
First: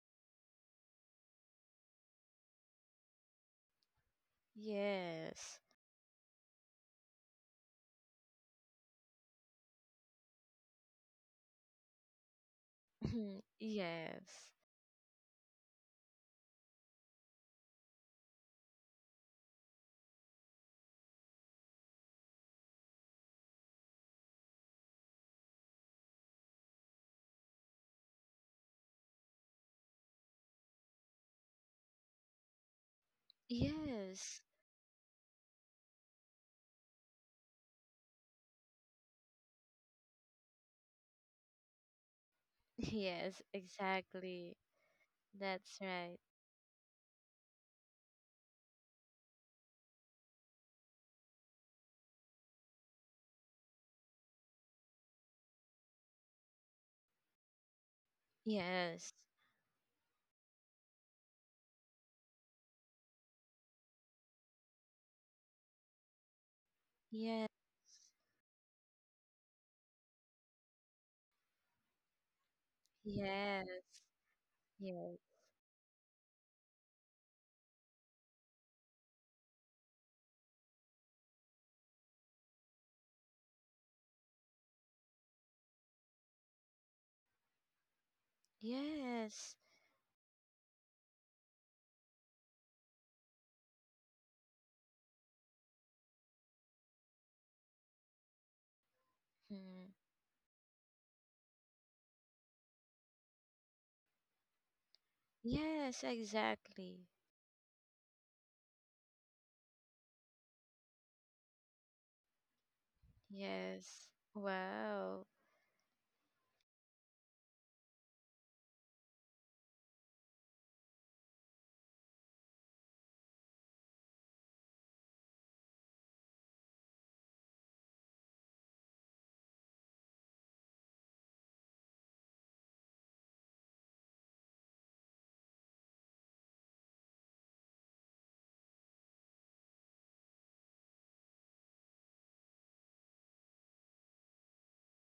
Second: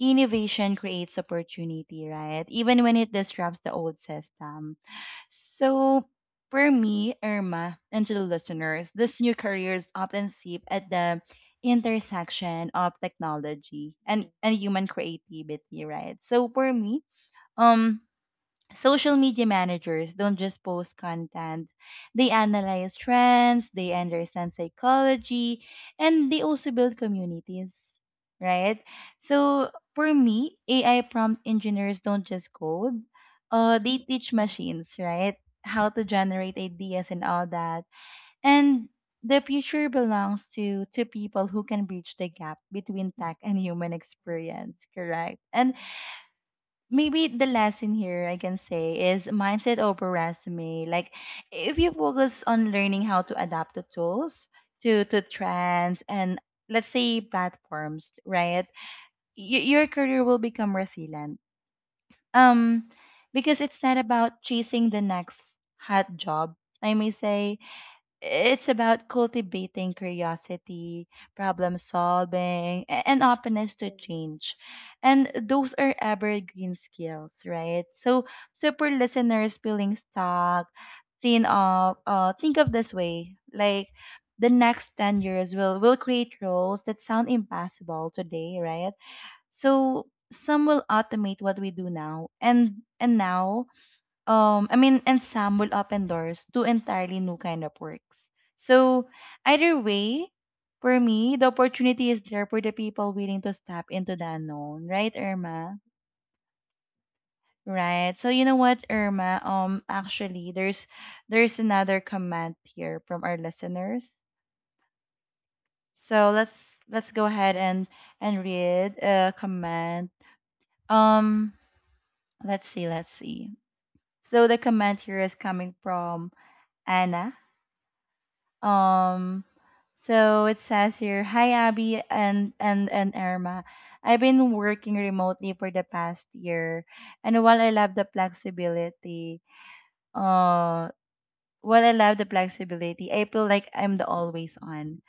Speaker 1: innovation creates opportunity, right? Even when it disrupts the old system.
Speaker 2: Yes.
Speaker 1: So for me, Irma, and to the listeners, these new careers often sit at the intersection of technology and,
Speaker 2: Yes,
Speaker 1: human creativity, right? So for me, um social media managers don't just post content, they analyze trends, they understand psychology, and they also build communities, right? So for me, AI prompt engineers don't just code, they teach
Speaker 2: yes.
Speaker 1: machines, right? How to generate ideas and all that. And the future belongs to people who can bridge the gap between tech
Speaker 2: Yes,
Speaker 1: and human
Speaker 2: exactly.
Speaker 1: experience, correct? And
Speaker 2: That's right.
Speaker 1: maybe the lesson here I can say is mindset over resume. Like, if you focus on learning how to adapt the tools to trends and, let's say, platforms, right?
Speaker 2: Yes.
Speaker 1: Your career will become resilient. Um, because it's not about chasing the next hot job. I may
Speaker 2: Yes.
Speaker 1: say it's about cultivating curiosity, problem solving, and openness to
Speaker 2: Yes.
Speaker 1: change.
Speaker 2: Yes.
Speaker 1: And those are evergreen skills, right? So, so for listeners feeling stuck, think of this way, like the next 10 years will create roles that sound impossible today, right?
Speaker 2: Yes.
Speaker 1: So some will automate what we do now, and now I mean, and some will open doors to entirely new kind of works. So either
Speaker 2: Mhm.
Speaker 1: way, for me, the opportunity is there for the people willing to step into the unknown, right, Irma?
Speaker 2: Yes, exactly.
Speaker 1: Right. So you know what, Irma? Actually, there's another comment here from our listeners.
Speaker 2: Yes. Wow.
Speaker 1: So let's go ahead and read a comment. Um let's see, let's see. So the comment here is coming from Anna. Um, so it says here, "Hi Abby and Irma. I've been working remotely for the past year, and while I love the flexibility, uh, I feel like I'm the always on.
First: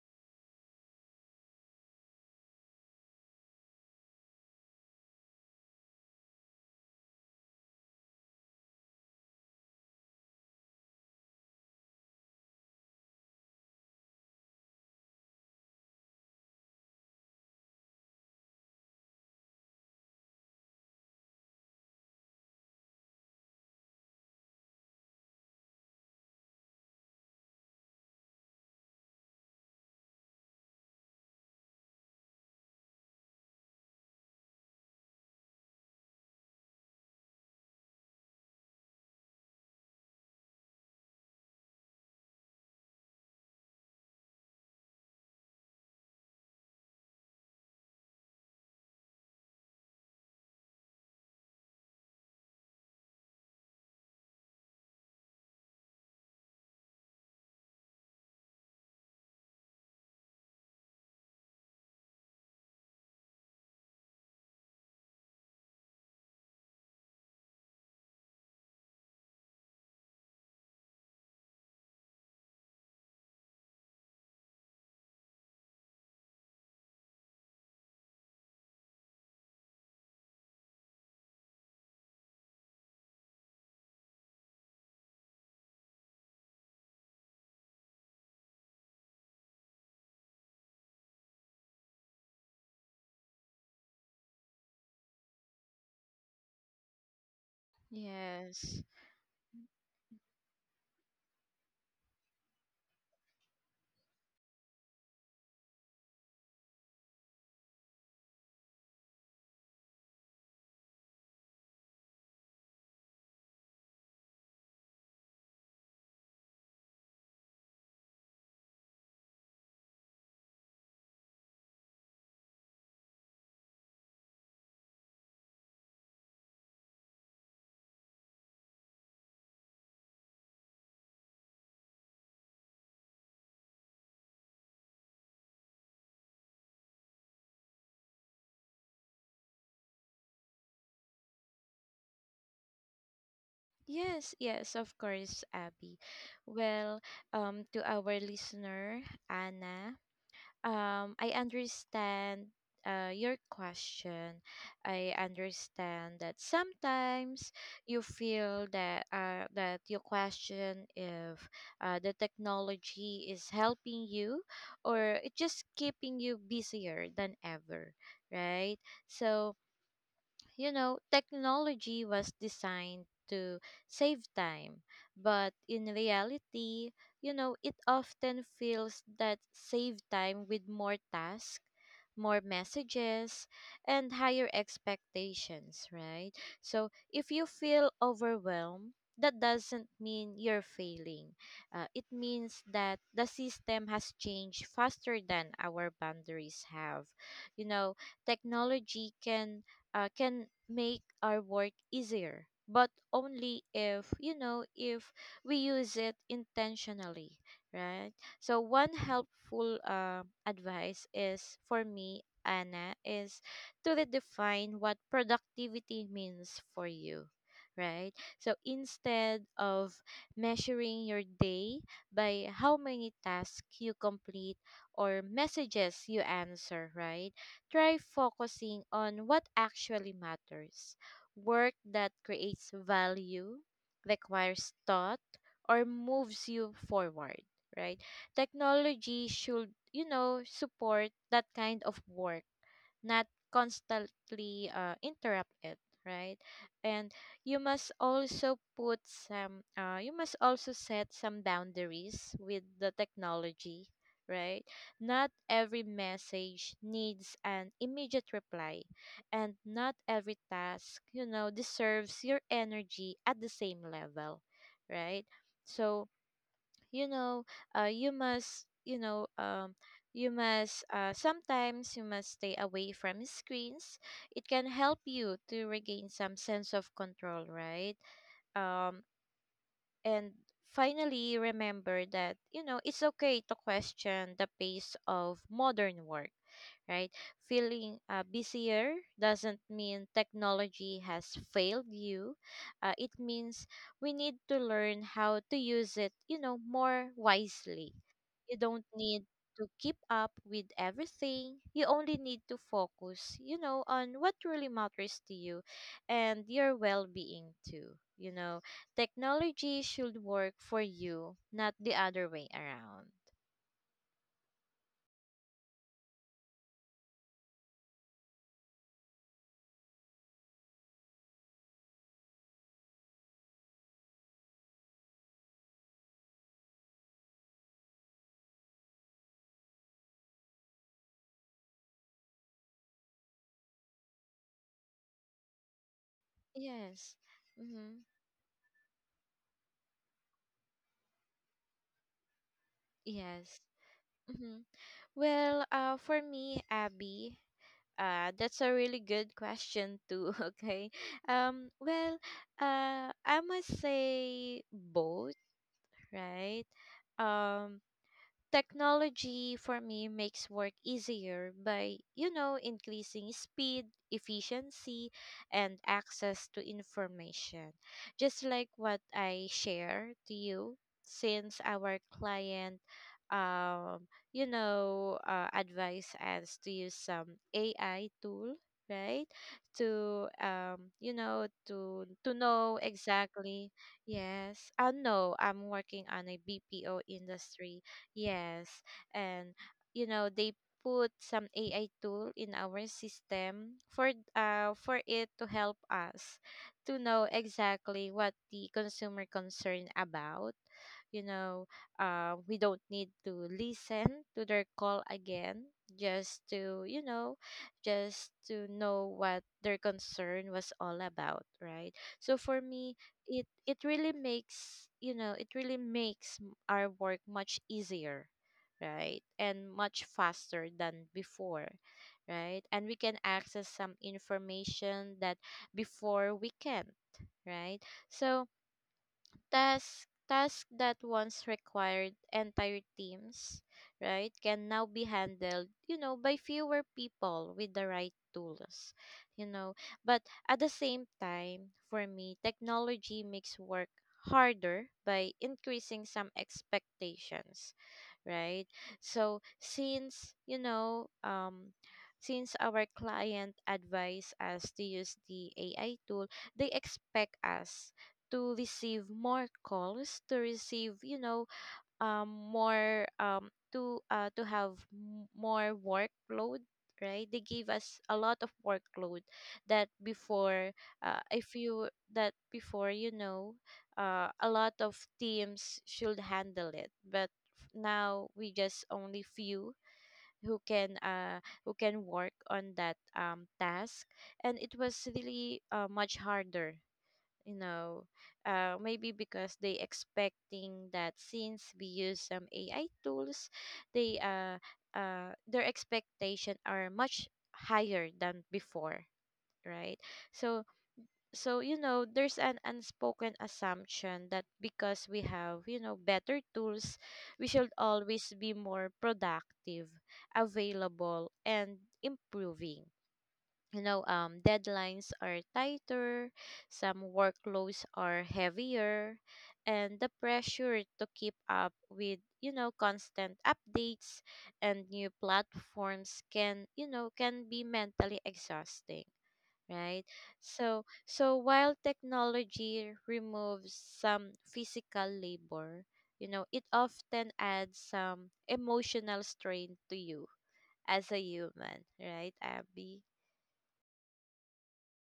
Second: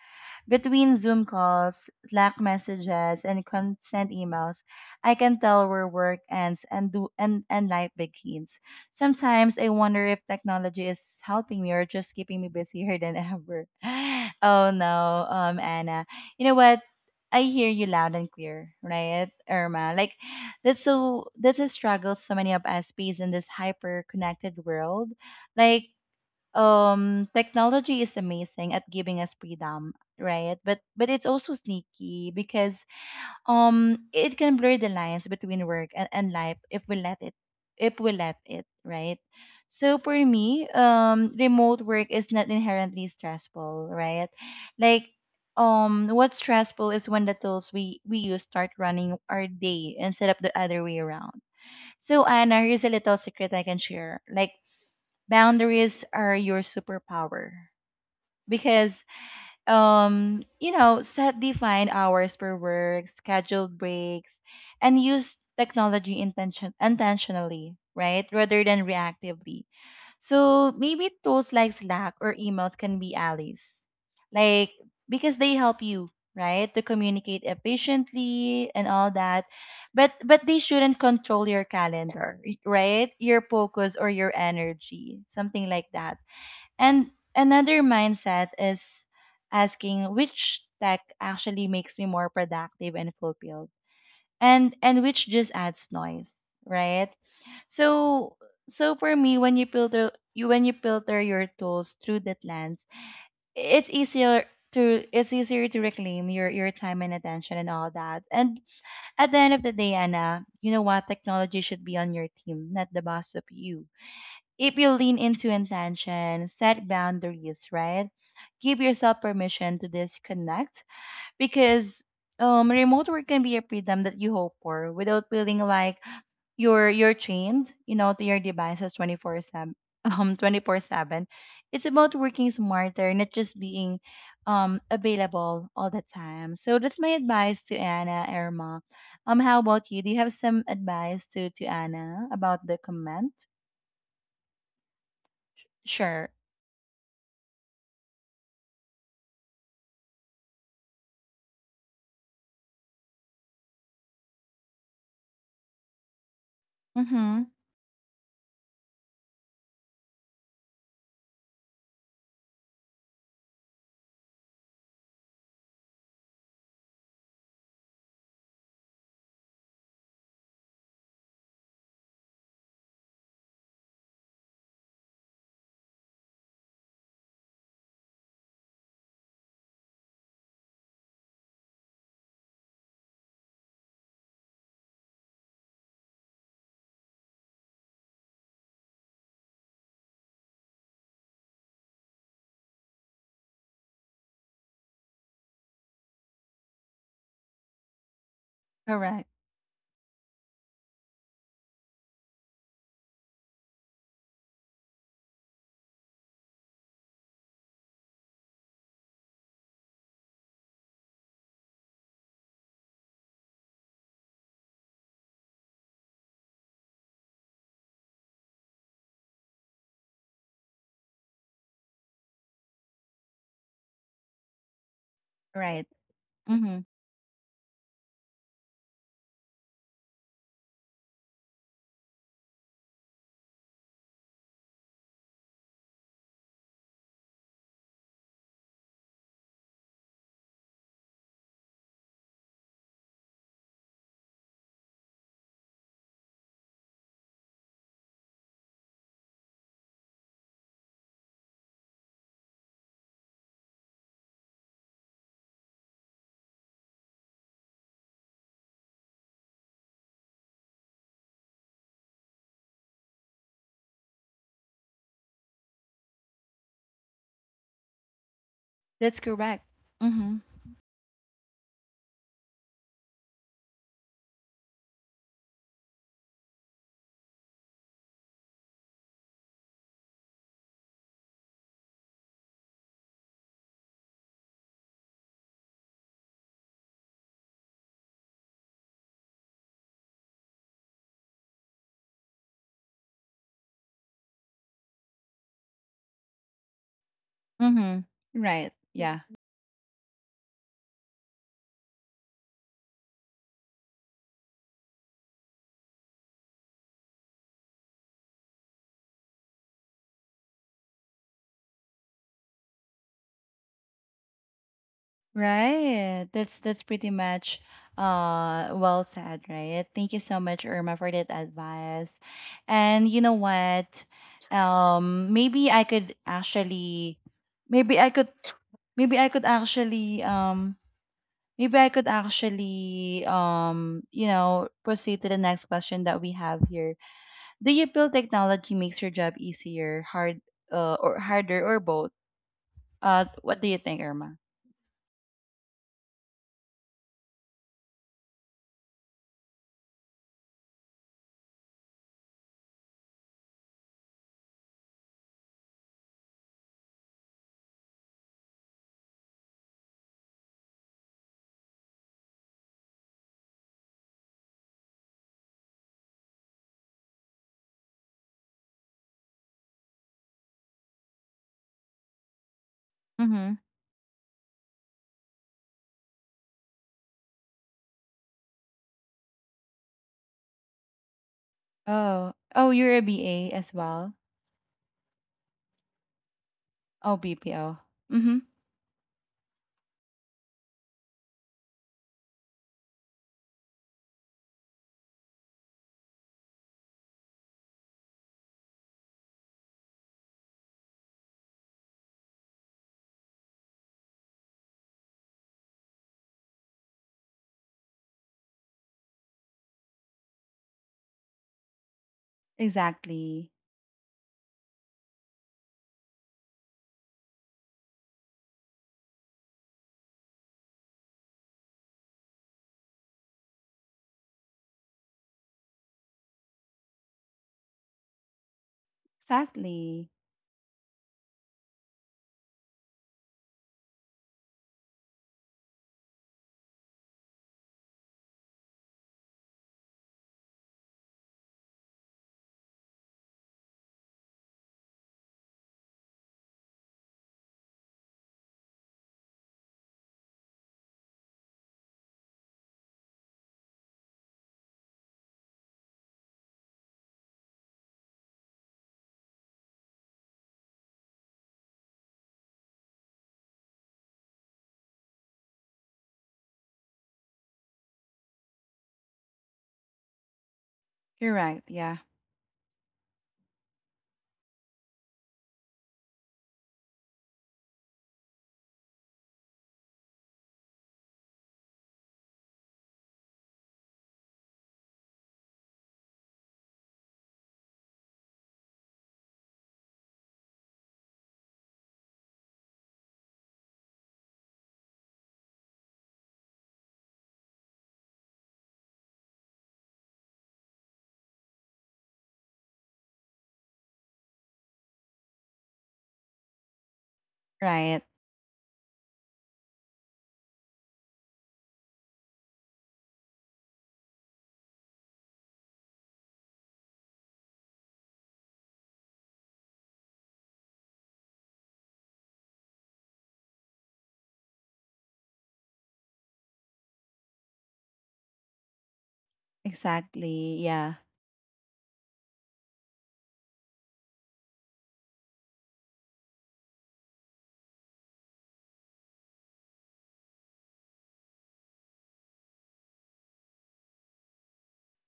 Speaker 1: Between Zoom calls, Slack messages, and consent emails, I can tell where work ends and and life begins. Sometimes I wonder if technology is helping me or just keeping me busier than ever. Oh no, Anna. You know what? I hear you loud and clear, right, Irma? Like, that's a struggle so many of us face in this hyper connected world. Like, technology is amazing at giving us freedom, right? But it's also sneaky because it can blur the lines between work and, life if we let it, right? So for me, remote work is not inherently stressful, right? Like, what's stressful is when the tools we use start running our day instead of the other way around. So, Anna, here's a little secret I can share. Like, boundaries are your superpower, because you know, set defined hours per work, scheduled breaks, and use technology intentionally, right? Rather than reactively. So maybe tools like Slack or emails can be allies, like, because they help you, right? To communicate efficiently and all that. But they shouldn't control your calendar, right? Your focus or your energy, something like that. And another mindset is asking which tech actually makes me more productive and fulfilled, and which just adds noise, right? So
Speaker 2: Yes.
Speaker 1: for me, when you filter you when you filter your tools through that lens, it's easier it's easier to reclaim your time and attention and all that. And at the end of the day, Anna, you know what? Technology should be on your team, not the boss of you. If you lean into intention, set boundaries, right? Give yourself permission to disconnect, because remote work can be a freedom that you hope for without feeling like you're chained, you know, to your devices 24/7. 24/7. It's about working smarter, not just being available all the time. So that's my advice to Anna, Irma. How about you? Do you have some advice to Anna about the comment?
Speaker 2: Yes, yes, of course, Abby.
Speaker 1: Sure.
Speaker 2: Well, to our listener, Anna. I understand your question. I understand that
Speaker 1: Mm-hmm.
Speaker 2: sometimes you feel that, you question if, the technology is helping you or it just keeping you busier than ever, right? So, technology was designed to save time, but in reality, it often feels that save time with more tasks, more messages, and higher expectations, right? So if you feel overwhelmed, that doesn't mean you're failing. It means that the system has changed faster than our boundaries have. You know, technology
Speaker 1: Correct.
Speaker 2: can make our work easier, but only if, if we use it intentionally, right? So one helpful advice is, for me, Anna, is to redefine what productivity means for you, right? So instead of measuring your day by how many tasks you complete or
Speaker 1: Right.
Speaker 2: messages you
Speaker 1: Mm-hmm.
Speaker 2: answer, right? Try focusing on what actually matters: work that creates value, requires thought, or moves you forward, right? Technology should, support that kind of work, not constantly interrupt it, right? And you must also set some boundaries with the technology, right? Not every message needs an immediate reply, and not every task, deserves your energy at the same level, right? So you know uh, you must you
Speaker 1: That's
Speaker 2: know
Speaker 1: correct.
Speaker 2: um, you
Speaker 1: Mm-hmm.
Speaker 2: must sometimes you must stay away from screens. It can help you to regain some sense of control, right? Um, and finally, remember that, it's okay to question the pace of modern work, right? Feeling busier doesn't mean technology has failed you. It means we need to learn how to use it, more wisely.
Speaker 1: Mm-hmm.
Speaker 2: You
Speaker 1: Right.
Speaker 2: don't
Speaker 1: Yeah.
Speaker 2: need to keep up with everything. You only need to focus, on what really matters to you and your well being too. Technology should work for you, not the other way around.
Speaker 1: Right. That's pretty much well said, right? Thank you so much, Irma, for that advice. And you know what? Um maybe I could actually maybe I could Maybe I could actually, you know, proceed to the next question that we have here.
Speaker 2: Yes.
Speaker 1: Do you
Speaker 2: Mm-hmm.
Speaker 1: feel technology makes your job easier, or harder, or both?
Speaker 2: Yes.
Speaker 1: What do you think, Irma?
Speaker 2: Mm-hmm. Well, for me, Abby, that's a really good question too. Okay. Well, I must say both, right? Um, technology for me makes work easier by, increasing speed, efficiency, and access to information. Just like what I share to you, since our client,
Speaker 1: Mm-hmm.
Speaker 2: advised us to use some AI tool, right? To
Speaker 1: Oh, oh,
Speaker 2: know
Speaker 1: you're a BA
Speaker 2: exactly.
Speaker 1: as well.
Speaker 2: Yes, I know I'm working on a BPO
Speaker 1: Oh, BPO.
Speaker 2: industry.
Speaker 1: Mm-hmm.
Speaker 2: Yes, and they put some AI tool in our system, for it to help us to know exactly what the consumer concern about. You know, we don't need to listen to their call again, just to know what their concern was all about, right? So for me, it
Speaker 1: Exactly.
Speaker 2: it really makes you know it really makes our work much easier, right? And much faster than before, right? And we can access some information that before we can't, right? So Tasks
Speaker 1: Exactly.
Speaker 2: task that once required entire teams, right, can now be handled, by fewer people with the right tools, you know. But at the same time, for me, technology makes work harder by increasing some expectations, right? So, since you know since our client advised us to use the AI tool, they expect us to receive more calls, to receive, more, to have more workload, right? They gave us a lot of workload that before, if
Speaker 1: Correct.
Speaker 2: you
Speaker 1: Yeah.
Speaker 2: that before you know a lot of teams should handle it, but now we just only few who can, who can work on that task. And it was really much harder, you know maybe because they expecting that since we use some AI tools, they their expectation are much higher than before, right? So so you know there's an unspoken assumption that, because we have, better tools, we should
Speaker 1: Right.
Speaker 2: always be more productive, available, and improving. Deadlines are tighter, some workloads are heavier, and the pressure to keep up with, constant updates and new platforms, can you know can be mentally exhausting, right?
Speaker 1: Exactly.
Speaker 2: so
Speaker 1: Yeah.
Speaker 2: so while technology removes some physical labor, it often adds some emotional strain to you as a human, right, Abby?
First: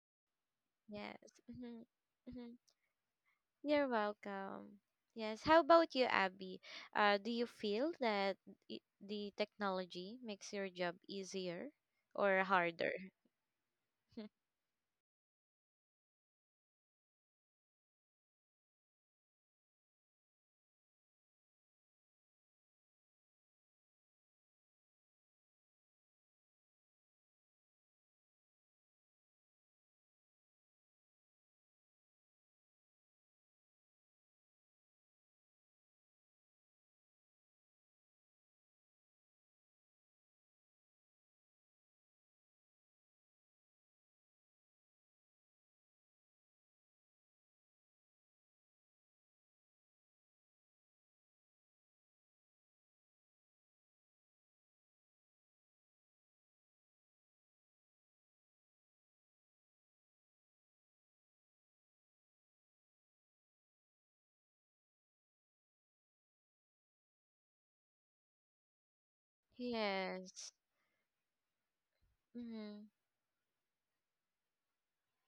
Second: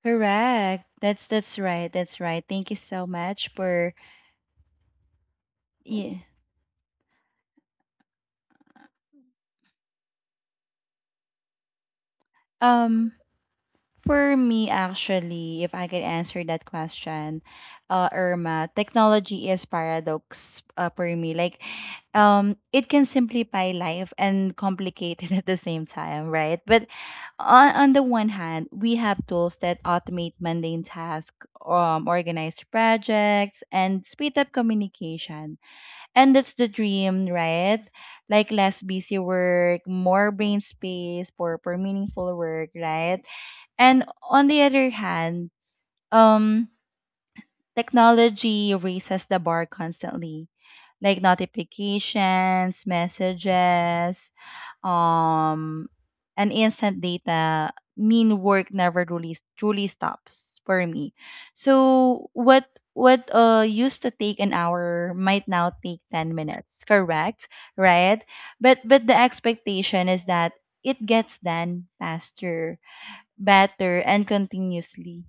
Speaker 1: Correct. That's
Speaker 2: Yes. Mm-hmm.
Speaker 1: right. That's right.
Speaker 2: Mm-hmm.
Speaker 1: Thank you so much
Speaker 2: You're
Speaker 1: for
Speaker 2: welcome. Yes. How about you,
Speaker 1: yeah.
Speaker 2: Abby? Do you feel that, i- the technology makes your job easier or harder?
Speaker 1: Um. For me, actually, if I could answer that question, Irma, technology is paradox for me. Like, it can simplify life and complicate it at the same time, right? But on the one hand, we have tools that automate mundane tasks, organize projects, and speed up communication. And that's the dream, right? Like, less busy work, more brain space for, meaningful work, right? And on the other hand, um, technology raises the bar constantly, like notifications, messages, um, and instant data mean work never really truly stops for me. So what used to take an hour might now take 10 minutes, correct? Right? But the expectation is
Speaker 2: Yes.
Speaker 1: that it gets done faster,
Speaker 2: Mm-hmm.
Speaker 1: better, and continuously.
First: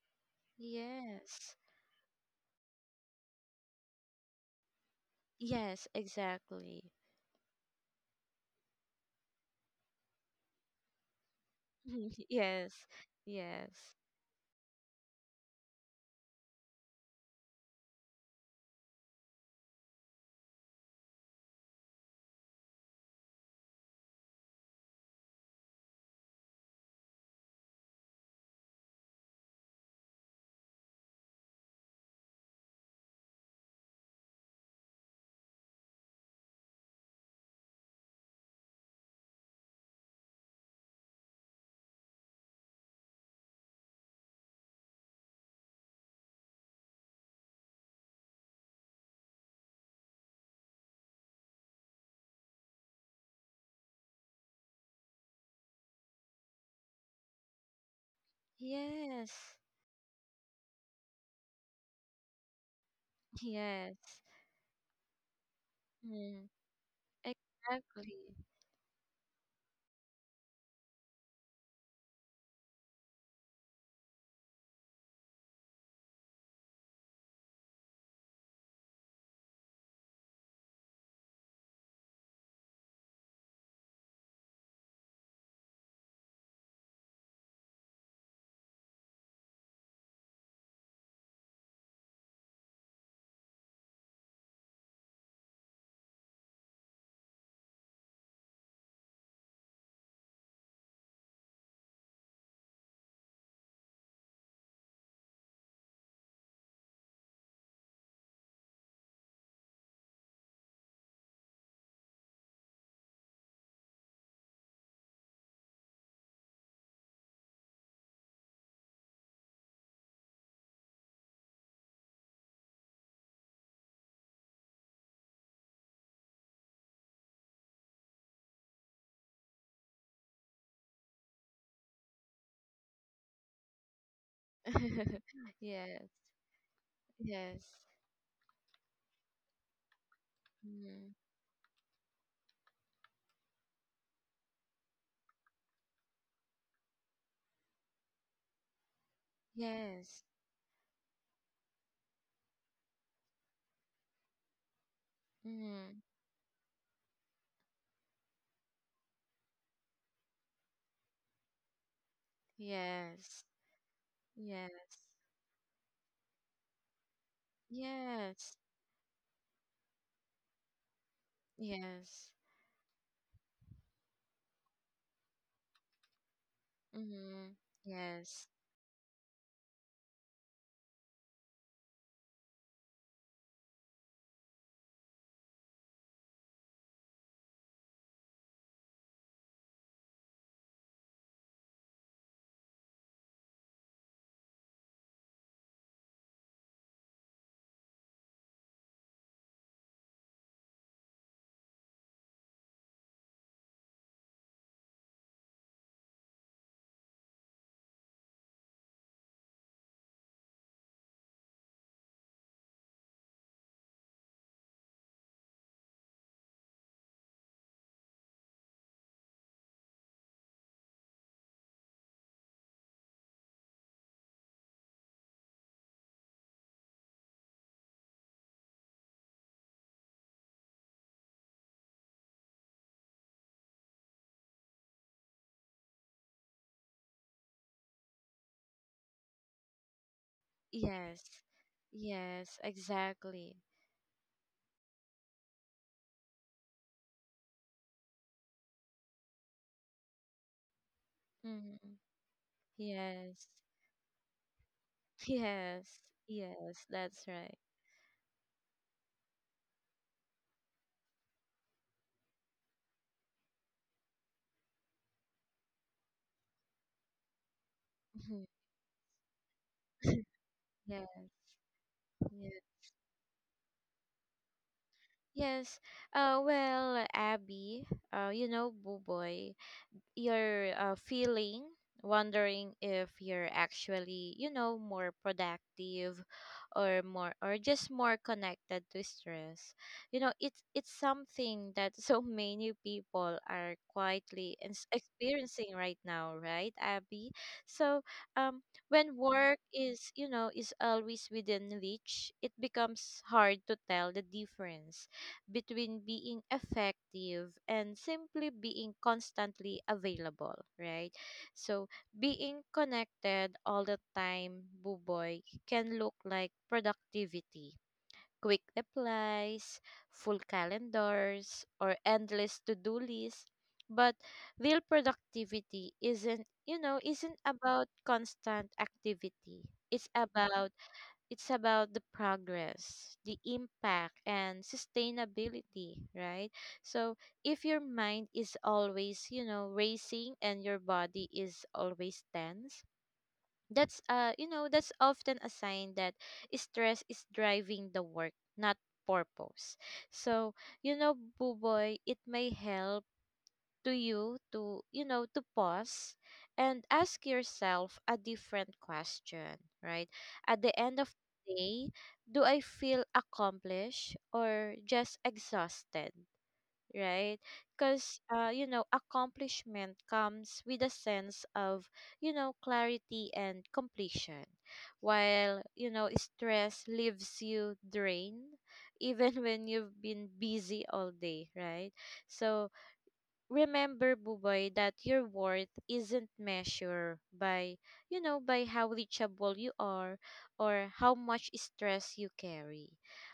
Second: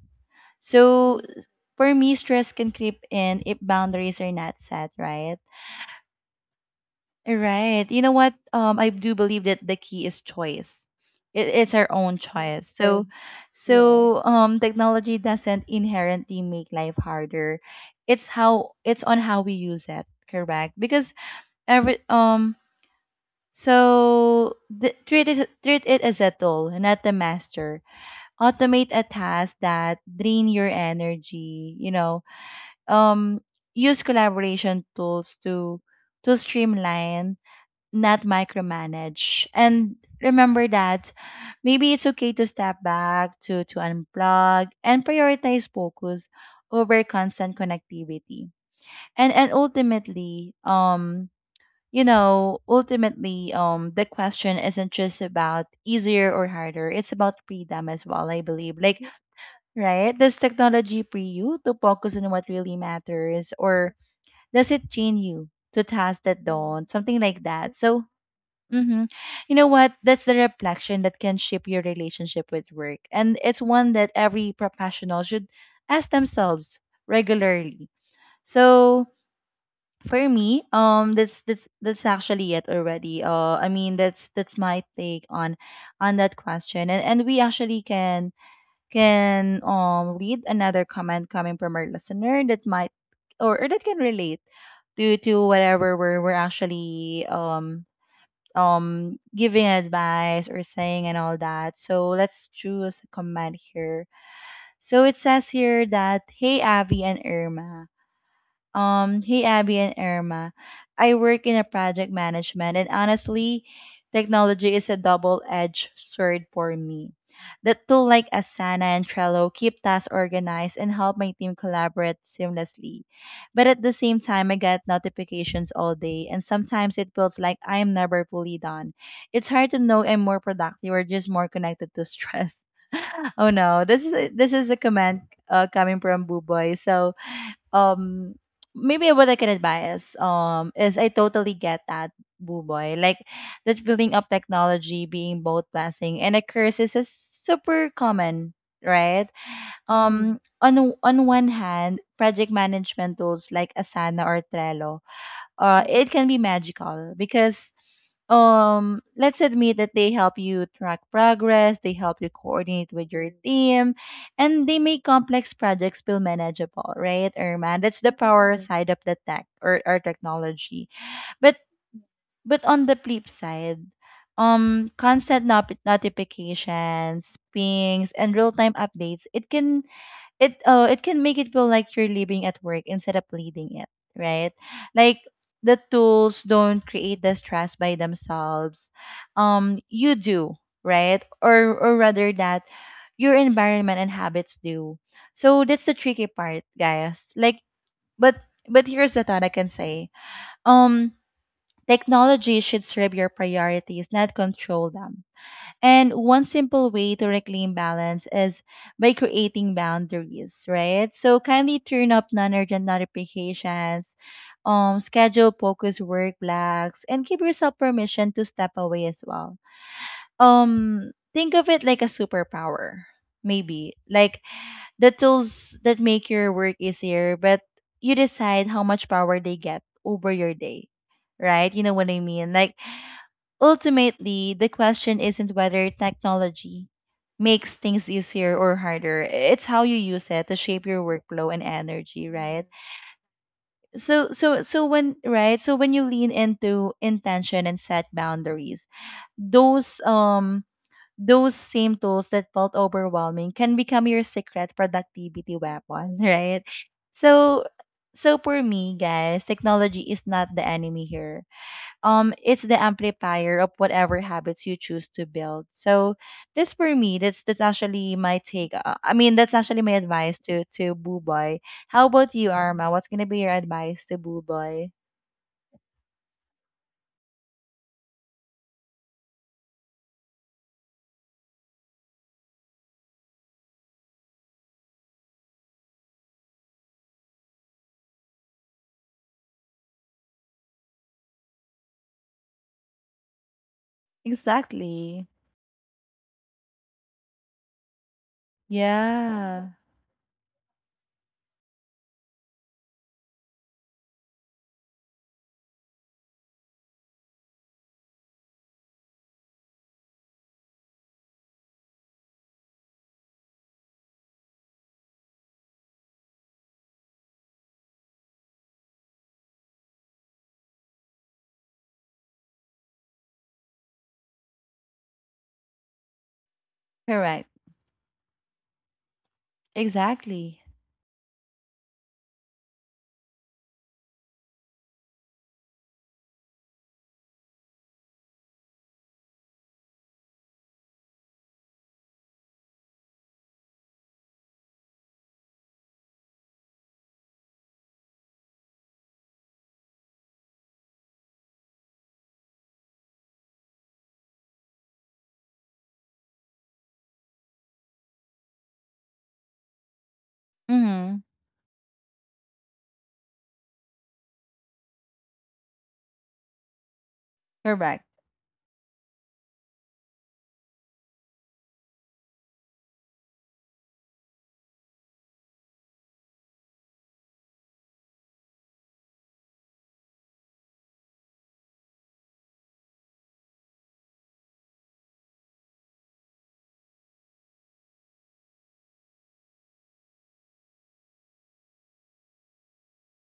Speaker 1: So
Speaker 2: Yes.
Speaker 1: for me, stress can creep in if boundaries are not set, right?
Speaker 2: Yes, exactly.
Speaker 1: Right. You know what? I do believe that the key is choice. It's our own choice.
Speaker 2: Yes.
Speaker 1: So, yeah.
Speaker 2: Yes.
Speaker 1: So technology doesn't inherently make life harder. It's how it's on how we use it, correct? Because every treat it as a tool, not the master. Automate a task that drain your energy. You know, um, use collaboration tools to streamline, not micromanage. And remember that maybe it's okay to step back, to unplug, and prioritize focus over constant connectivity. And ultimately, the question isn't just about easier or harder. It's about freedom as well, I believe. Like,
Speaker 2: Yes.
Speaker 1: right? Does technology free you to focus on what really matters, or
Speaker 2: Yes.
Speaker 1: does it chain you to tasks that
Speaker 2: Mm.
Speaker 1: don't something like that. So
Speaker 2: Exactly.
Speaker 1: hmm. You know what, that's the reflection that can shape your relationship with work, and it's one that every professional should ask themselves regularly. So for me, that's actually it already. I mean, that's my take on that question. And we actually can read another comment coming from our listener that might or that can relate to whatever we're actually giving advice or saying and all that. So let's choose a comment here. So it says here that, hey Avi and Irma. Hey Abby and Irma. I work in a project management and honestly, technology is a double-edged sword for me. The tool like Asana and Trello keep tasks organized and help my team collaborate seamlessly. But at the same time, I get notifications all day and sometimes it feels like I am never fully done. It's hard to know I'm more productive or just more connected to stress. Oh no, this is a comment coming
Speaker 2: Yes.
Speaker 1: from Buboy. So
Speaker 2: Yes.
Speaker 1: um maybe what I can advise is, I
Speaker 2: Mm.
Speaker 1: totally get that, boo boy, like that building up technology being both blessing and a curse is a super common, right? Mm.
Speaker 2: Yes.
Speaker 1: On on one hand, project management tools like Asana or Trello,
Speaker 2: Mm.
Speaker 1: it can be magical because let's admit that they help you track progress, they help you coordinate with your
Speaker 2: Yes.
Speaker 1: team and they make
Speaker 2: Yes.
Speaker 1: complex projects feel manageable, right Irma? That's the power,
Speaker 2: Yes.
Speaker 1: mm, side of the tech, or technology. but
Speaker 2: Yes.
Speaker 1: but on the flip side, constant notifications,
Speaker 2: Mm-hmm.
Speaker 1: pings and
Speaker 2: Yes.
Speaker 1: real-time updates, it can make it feel like you're living at work instead of leading it, right? Like, the tools don't create the stress by themselves, you do, right? Or rather that your environment and habits do. So that's the tricky part guys, like, but here's the thought I can say. Um, technology should serve your priorities, not control them. And one simple way to reclaim balance is by creating boundaries, right? So kindly turn up non-urgent notifications, schedule focus work blocks, and give yourself permission to step away as well. Think of it like a superpower, maybe like the tools that make your work easier, but you decide how much power they get over your day, right? You know what I mean? Like, ultimately, the question isn't whether technology makes things easier or harder. It's how you use it to shape your
Speaker 2: Yes.
Speaker 1: workflow and energy,
Speaker 2: Yes.
Speaker 1: right?
Speaker 2: Exactly.
Speaker 1: So when right, so when you lean into intention and set boundaries, those um those
Speaker 2: Mm-hmm.
Speaker 1: same tools that felt
Speaker 2: Yes.
Speaker 1: overwhelming can become your secret productivity
Speaker 2: Yes.
Speaker 1: weapon, right?
Speaker 2: Yes. That's right.
Speaker 1: So for me, guys, technology is not the enemy here, it's the amplifier of whatever habits you choose to build. So this for me, that's actually my
Speaker 2: Mhm.
Speaker 1: take. I mean, that's actually my advice to
Speaker 2: Yes,
Speaker 1: boo boy. How about you,
Speaker 2: yes,
Speaker 1: Arma? What's gonna be your advice to boo boy?
Speaker 2: yes. Well, Abby, Buboy, you're feeling, wondering if you're actually, more productive or more or just more connected to stress. It's something that so many people are quietly
Speaker 1: Exactly.
Speaker 2: experiencing right now, right, Abby? So, um when work
Speaker 1: Yeah.
Speaker 2: is always within reach, it becomes hard to tell the difference between being effective and simply being constantly available, right? So, being connected all the time, Buboy, can look like productivity. Quick replies, full calendars, or endless to-do lists. But real productivity isn't, you know, isn't
Speaker 1: Correct.
Speaker 2: about constant activity. It's
Speaker 1: Exactly.
Speaker 2: about it's about the progress, the impact, and sustainability, right? So if your mind is always, racing, and your body is always tense, that's you know that's often a sign that stress is driving the work, not purpose. So, Buboy, it may help to you to, to pause and ask yourself a different question, right? At the end of
Speaker 1: Mm-hmm.
Speaker 2: the day, do I feel accomplished or just exhausted, right?
Speaker 1: Correct.
Speaker 2: Because accomplishment comes with a sense of, clarity and completion, while, stress leaves you drained, even when you've been busy all day, right? So, remember, Buboy, that your worth isn't measured by, how reachable you are, or how much stress you carry.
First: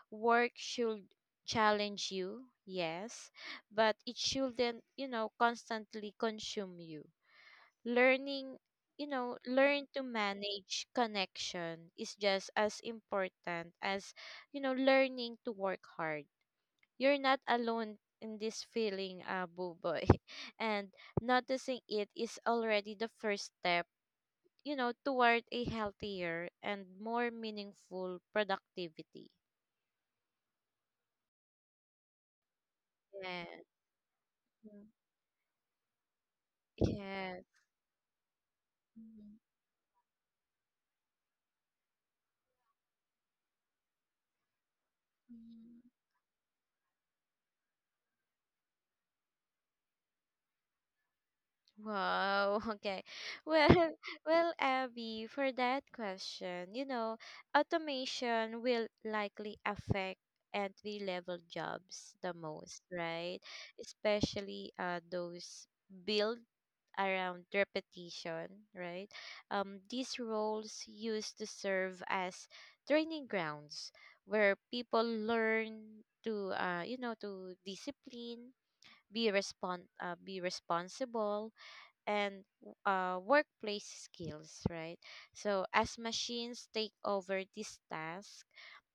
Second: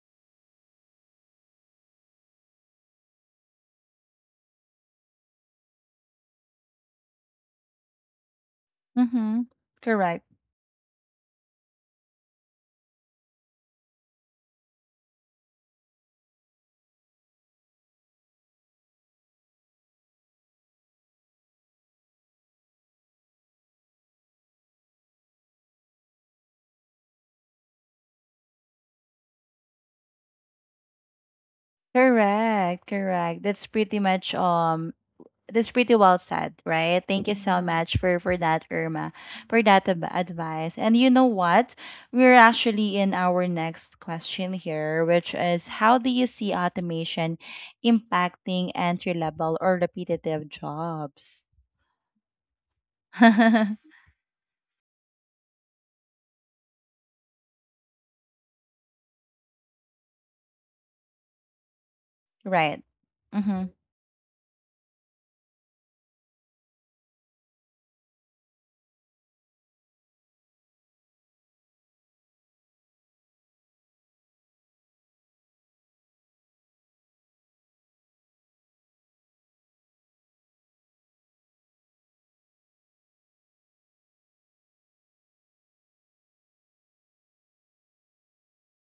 Speaker 2: Work should challenge you, yes, but it shouldn't, constantly consume you. Learning you know
Speaker 1: Mm-hmm.
Speaker 2: Learn to
Speaker 1: Correct.
Speaker 2: manage connection is just as important as, learning to work hard. You're not alone in this feeling, Boo Boy. And noticing it is already the first step, toward a healthier and more meaningful productivity.
Speaker 1: Correct.
Speaker 2: Yeah.
Speaker 1: That's pretty much
Speaker 2: Yeah.
Speaker 1: that's pretty well said, right? Thank you
Speaker 2: Yes.
Speaker 1: so much for that, Irma,
Speaker 2: Mhm.
Speaker 1: for that advice. And you know what? We're actually in our next question here, which is,
Speaker 2: Mhm.
Speaker 1: how do you see automation impacting entry level or repetitive jobs?
Speaker 2: Wow, okay. Well, well, Abby, for that question, automation will likely affect entry-level jobs the
Speaker 1: Right.
Speaker 2: most, right?
Speaker 1: Mm-hmm.
Speaker 2: Especially those built around repetition, right? These roles used to serve as training grounds where people learn to discipline, be be responsible, and workplace skills, right? So, as machines take over this task,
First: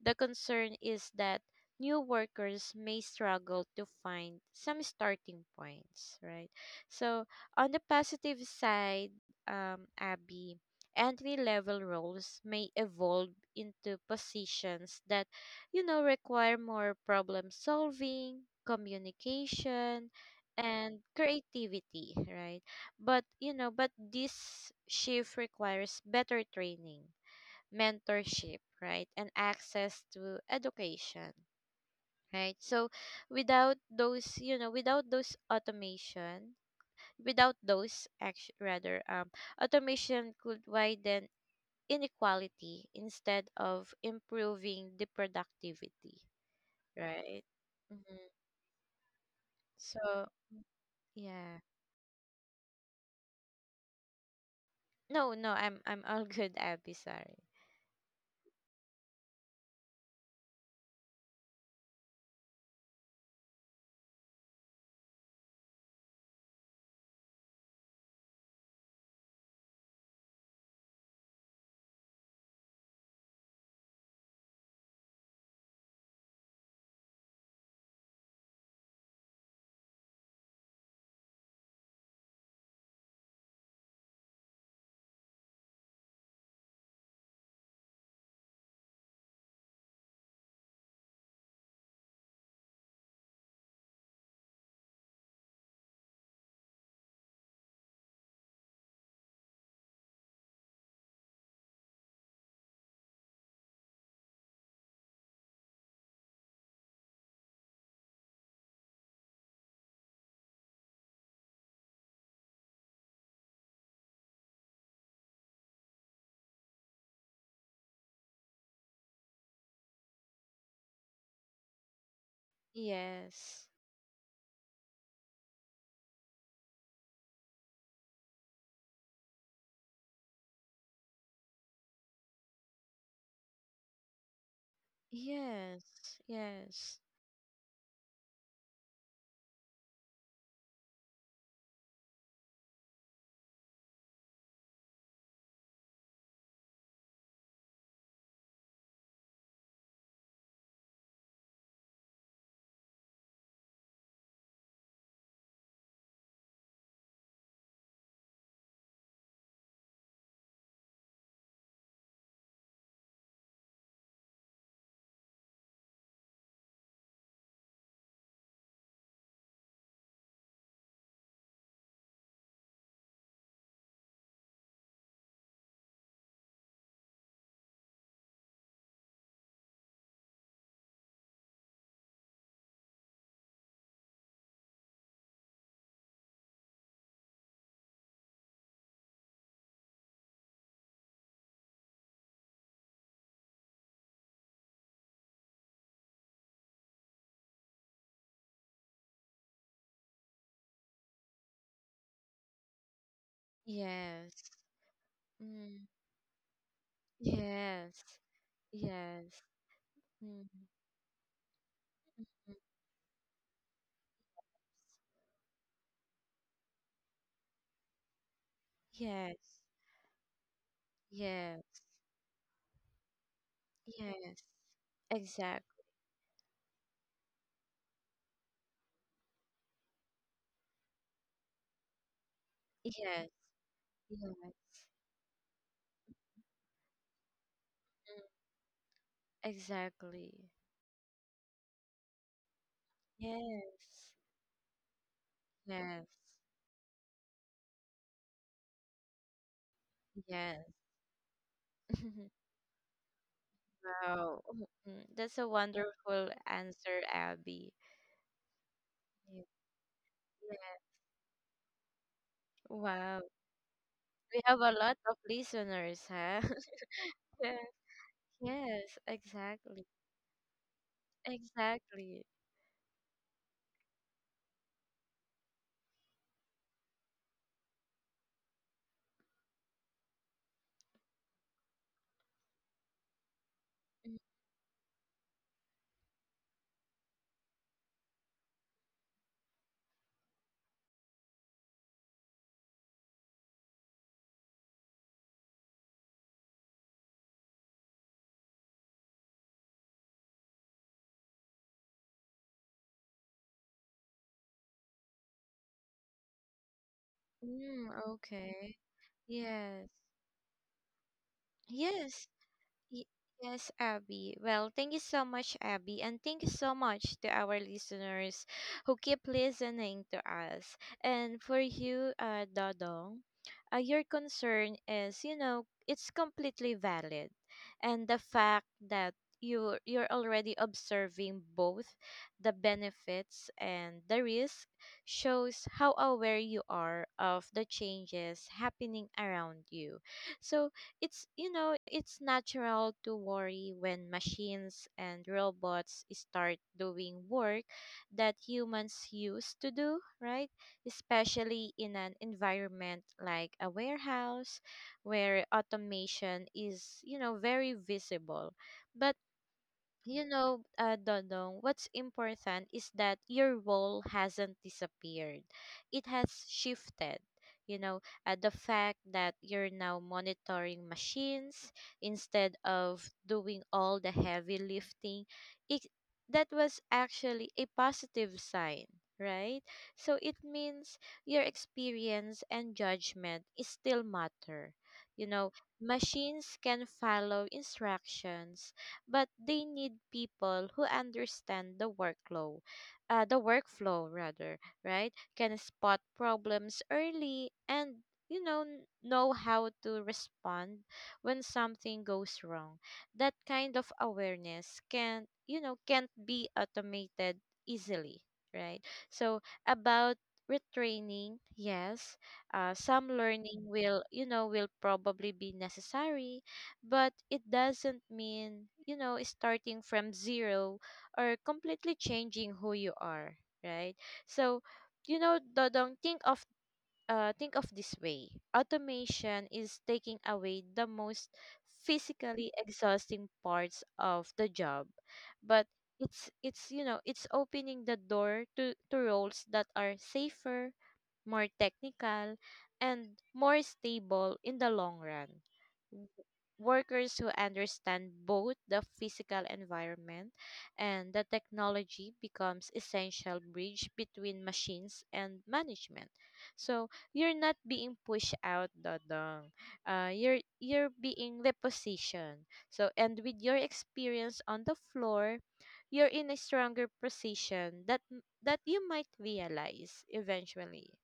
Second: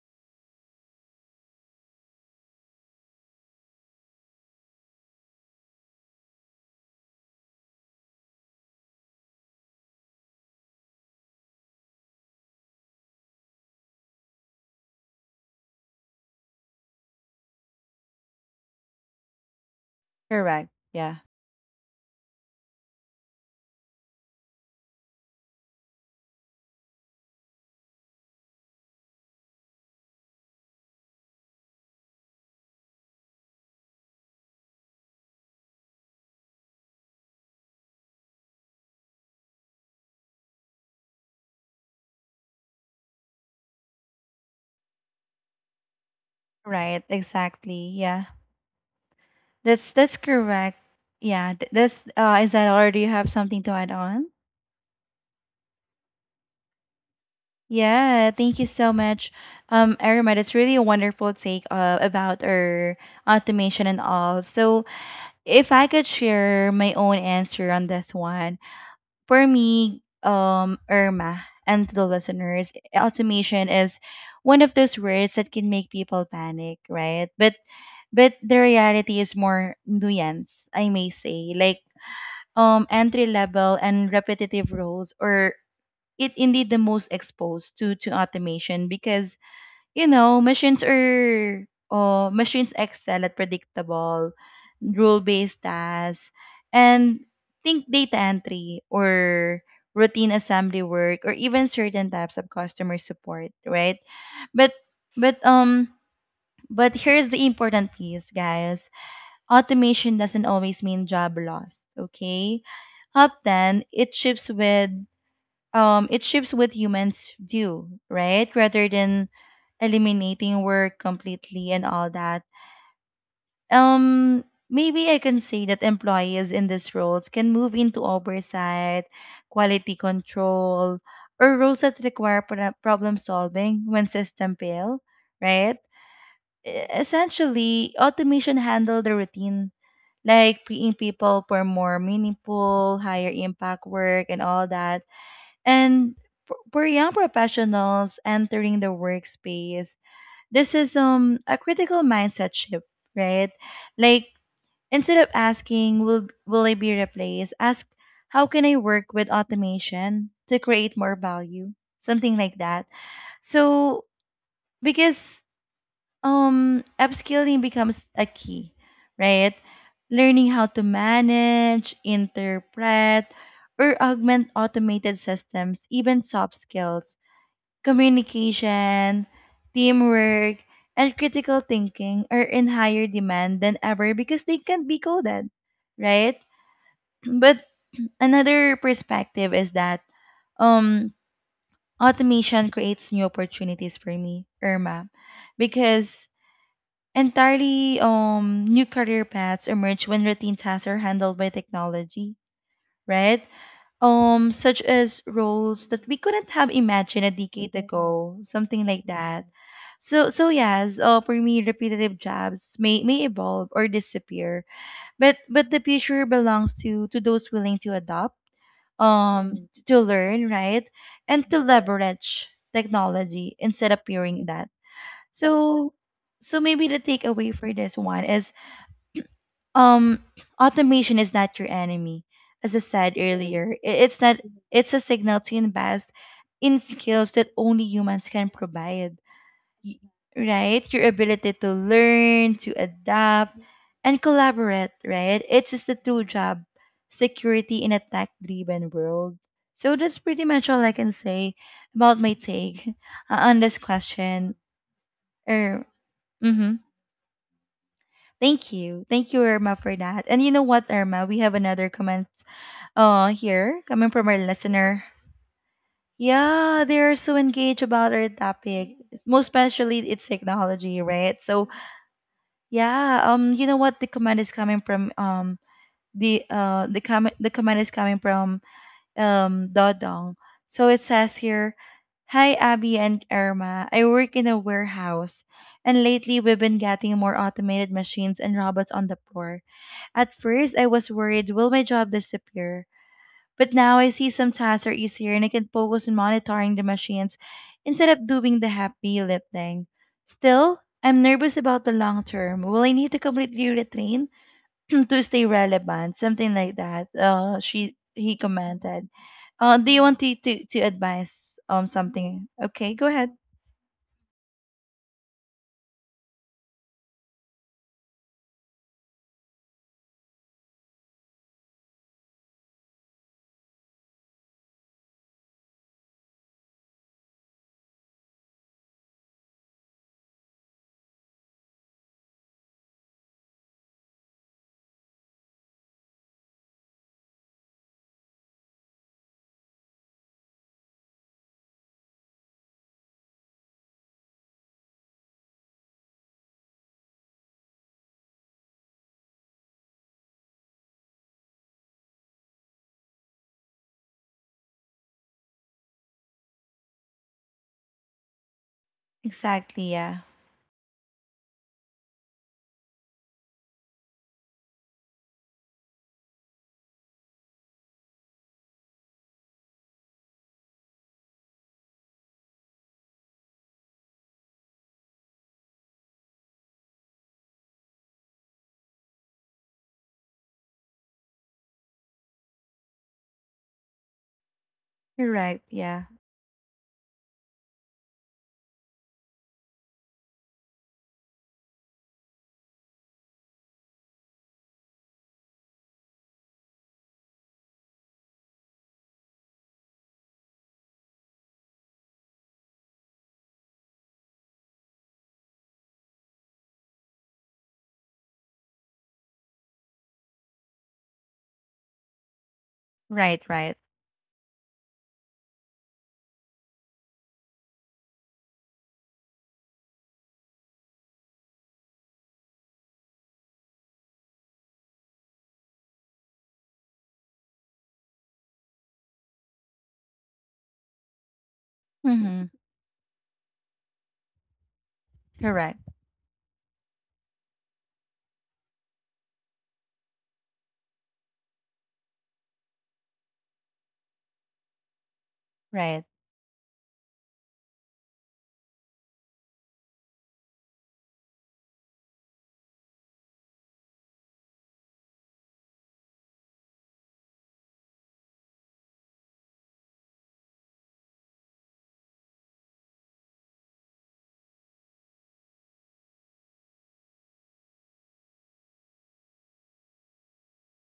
Speaker 2: the concern is that new workers may struggle to find some starting points, right? So, on the positive side, Abby, entry level roles may evolve into positions that, require more problem solving, communication,
Speaker 1: Correct.
Speaker 2: and
Speaker 1: Yeah.
Speaker 2: creativity, right? But, this shift requires better training, mentorship, right? And access to education, right? So without those automation, without those action, rather, automation could widen inequality instead of improving the productivity,
Speaker 1: Right.
Speaker 2: right?
Speaker 1: Exactly.
Speaker 2: Mm-hmm.
Speaker 1: Yeah. That's
Speaker 2: So,
Speaker 1: correct.
Speaker 2: yeah.
Speaker 1: Yeah. Th- that's is that all? Do you have something to add on?
Speaker 2: No, no, I'm all good, Abby, sorry.
Speaker 1: Yeah, thank you so much. Aramid, it's really a wonderful take about our automation and all. So, if I could share my own answer on this one, for me, Irma, and to the listeners, automation is one of those words that can make people panic, right? But the reality is more nuance, I may say, like, entry level and repetitive roles, or it indeed the most exposed to automation because, you know, machines are, machines excel at predictable rule based tasks. And think data entry or routine assembly work or even certain types of customer support, right? But but um but here's the important piece guys, automation doesn't always mean job loss, okay? Often it shifts with, it shifts what humans do, right? Rather than eliminating work completely and all that.
Speaker 2: Yes.
Speaker 1: Um, Maybe I can say that employees in these roles can move into oversight, quality control, or roles that require problem solving when system fail, right?
Speaker 2: Yes,
Speaker 1: E- Essentially, automation handle the routine, like freeing people for more meaningful, higher impact work and all that. And for young professionals entering the workspace, this is a critical mindset shift, right? Like, instead of asking will I be replaced, ask, how can I work with automation to create more value? Something like that. So because upskilling becomes a key, right? Learning how to manage, interpret, or augment automated systems, even soft skills, communication, teamwork, and critical thinking are in higher demand than ever because they can't be coded, right? But another perspective is that um automation creates new opportunities for me, Irma, because entirely new career paths emerge when routine tasks are handled by technology, right?
Speaker 2: yes,
Speaker 1: Such as
Speaker 2: mm,
Speaker 1: roles that we couldn't have imagined a decade
Speaker 2: yes,
Speaker 1: ago, something like
Speaker 2: yes,
Speaker 1: that. So
Speaker 2: mm,
Speaker 1: yes, for me repetitive
Speaker 2: mm,
Speaker 1: jobs may evolve or disappear, but the future belongs to those willing to adopt,
Speaker 2: yes,
Speaker 1: to learn, right? And to
Speaker 2: yes,
Speaker 1: leverage technology instead of
Speaker 2: yes,
Speaker 1: fearing that.
Speaker 2: exactly,
Speaker 1: So maybe the takeaway for this one is, um automation is not your enemy. As I
Speaker 2: yes,
Speaker 1: said earlier, it's not,
Speaker 2: yes,
Speaker 1: it's a signal to invest in skills that only
Speaker 2: mm,
Speaker 1: humans can provide. Y-
Speaker 2: exactly,
Speaker 1: right, your ability to learn, to adapt
Speaker 2: yes,
Speaker 1: and collaborate, right? It's just the
Speaker 2: yes,
Speaker 1: true job security in a tech driven world. So that's pretty
Speaker 2: yes.
Speaker 1: much all I can say about my take on this
Speaker 2: Wow,
Speaker 1: question.
Speaker 2: mm, mm. That's a
Speaker 1: er,
Speaker 2: wonderful
Speaker 1: mhm.
Speaker 2: answer, Abby.
Speaker 1: Thank you. Thank you, Irma, for that. And you know
Speaker 2: Yeah.
Speaker 1: what, Irma? We have another comment
Speaker 2: Wow,
Speaker 1: here coming from our
Speaker 2: we have a lot
Speaker 1: listener.
Speaker 2: of listeners, huh?
Speaker 1: Yeah, they are so
Speaker 2: Yes,
Speaker 1: engaged about our
Speaker 2: yes,
Speaker 1: topic. Most
Speaker 2: exactly.
Speaker 1: especially it's technology, right? So
Speaker 2: Exactly.
Speaker 1: yeah, you know what, the comment is coming from the comment is coming from Dodong. So it says here, hi Abby and Irma. I
Speaker 2: Mm,
Speaker 1: work in a warehouse and lately we've been getting more automated machines and robots on the floor. At first, I was worried, will my job disappear? But now I see some tasks are easier and I can focus on monitoring the machines instead of doing the happy lip thing. Still, I'm nervous about the long term. Will I need to completely retrain to stay relevant? Something like that.
Speaker 2: mm,
Speaker 1: She he
Speaker 2: okay.
Speaker 1: commented.
Speaker 2: Yes.
Speaker 1: Do you want to, advise
Speaker 2: Yes.
Speaker 1: something? Okay,
Speaker 2: Y-
Speaker 1: go ahead.
Speaker 2: Yes, Abby. Well, thank you so much, Abby, and thank you so much to our listeners who keep listening to us. And for you, Dodong, your concern is, it's completely valid, and the fact that you're already observing both the benefits and the risk shows how aware you are of the changes happening around you. So it's natural to worry when machines and robots start doing work that humans used to do, right? Especially in an environment like a warehouse where automation is, very visible. But
Speaker 1: Exactly, yeah.
Speaker 2: Dodong, what's important is that your role hasn't disappeared. It has shifted. You know, the fact that you're now monitoring machines instead of doing all the heavy lifting, it, that was actually a positive sign, right? So it means your experience and judgment is still matter. You
Speaker 1: You're
Speaker 2: know,
Speaker 1: right, yeah.
Speaker 2: machines can follow instructions but they need people who understand the workflow, the workflow, right? Can spot problems early and know how to respond when something goes wrong. That kind of awareness can't be automated easily, right? So about retraining, yes, some
Speaker 1: Right,
Speaker 2: learning
Speaker 1: right.
Speaker 2: will will probably be necessary but it doesn't mean, starting from zero or completely changing who you are, right? So, you know, Dodong, think of think of this way. Automation is taking away the most physically
Speaker 1: Mm-hmm.
Speaker 2: exhausting parts of the job, but
Speaker 1: Correct.
Speaker 2: it's it's opening the door to roles that are safer more technical, and more stable in the long run.
Speaker 1: Right.
Speaker 2: W-
Speaker 1: Right.
Speaker 2: Workers who understand both the physical environment and the technology becomes essential bridge between machines and management. So you're not being pushed out, Dodong. You're being repositioned. So and with your experience on the floor, you're in a stronger position that you might realize eventually.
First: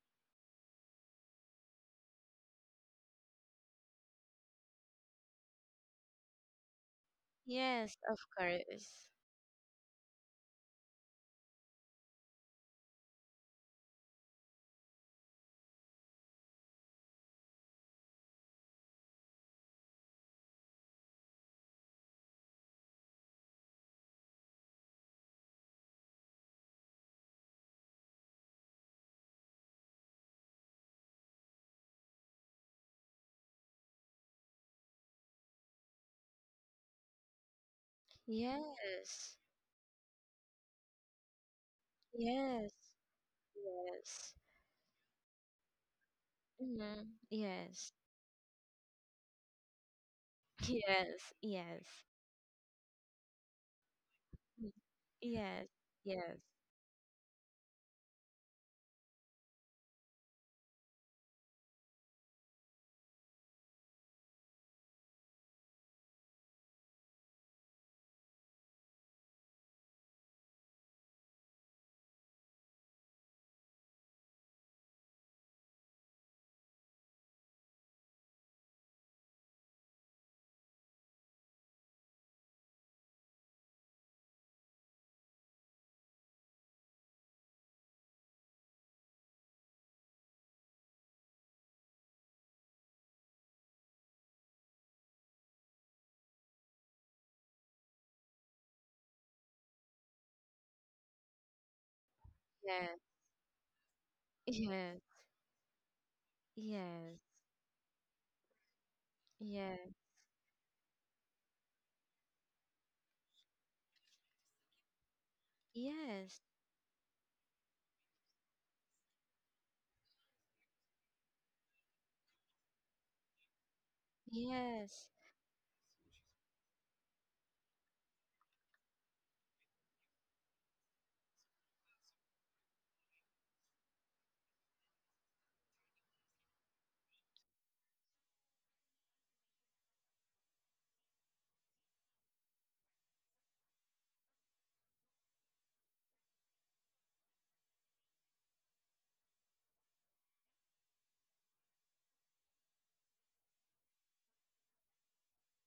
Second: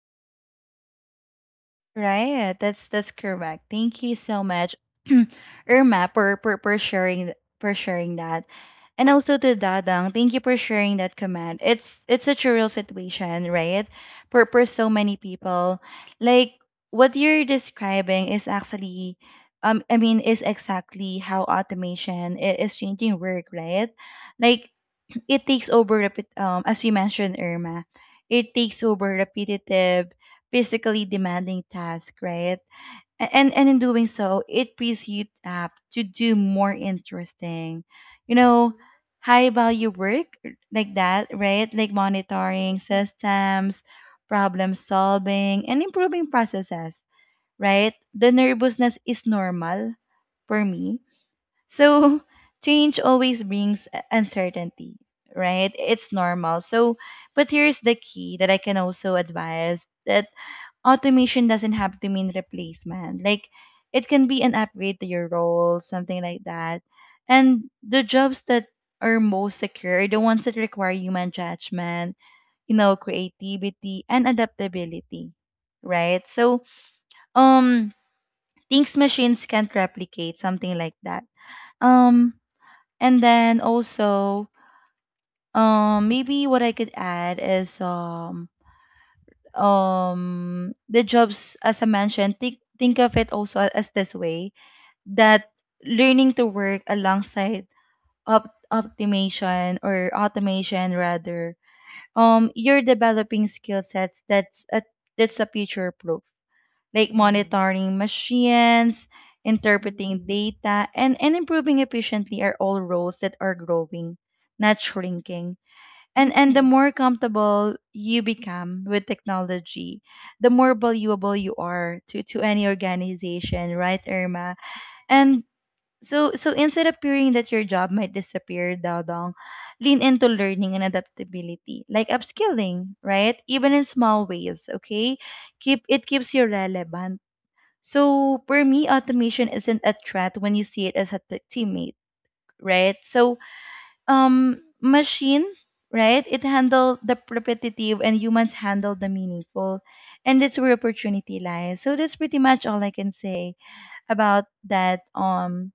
Speaker 1: Right, that's correct. Thank you so much, Irma, for, sharing
Speaker 2: Yes, of
Speaker 1: that,
Speaker 2: course.
Speaker 1: and also to Dadang, thank you for sharing that comment. It's such a real situation, right? For so many people, like what you're describing is actually, I mean, is exactly how automation is changing work, right? Like, it takes over repeat, as you mentioned Irma, it takes over repetitive, physically demanding tasks, right? A- And in doing so, it frees you up to do more interesting, you know,
Speaker 2: Yes.
Speaker 1: high value work like that, right? Like
Speaker 2: Yes.
Speaker 1: monitoring systems,
Speaker 2: Yes.
Speaker 1: problem solving, and improving processes,
Speaker 2: Hmm. Yes.
Speaker 1: right? The nervousness is normal for me,
Speaker 2: Yes. Yes.
Speaker 1: so change always brings
Speaker 2: Mm.
Speaker 1: uncertainty,
Speaker 2: Yes.
Speaker 1: right? It's
Speaker 2: Yes.
Speaker 1: normal. So, but here's the key that I can also advise, that automation doesn't have to mean replacement. Like, it can be an upgrade to your role, something like that. And the jobs that are most secure are the ones that require human judgment, you know, creativity and adaptability, right? So, um, things machines can't replicate, something like that. Um, and then also, maybe what I could add is the jobs, as I mentioned, think of it also as this way, that learning to work alongside optimization, or automation rather, you're
Speaker 2: Yes.
Speaker 1: developing skill sets that's a
Speaker 2: Yes.
Speaker 1: future proof, like, mm-hmm, monitoring machines,
Speaker 2: Yes.
Speaker 1: interpreting, mm-hmm, data, and improving efficiently are all roles that are growing, not shrinking. And
Speaker 2: Yes.
Speaker 1: the more comfortable you become with technology, the more valuable you are to any organization, right Irma?
Speaker 2: Yes.
Speaker 1: And so instead of fearing that your job might disappear, Dong, lean into learning and adaptability, like upskilling, right? Even in small ways, okay? Keep it keeps you relevant. So for me, automation isn't a threat when you see it as a teammate, right? So machine, right, it handle the repetitive and humans handle the meaningful, and that's where opportunity lies. So that's pretty much all I can say about that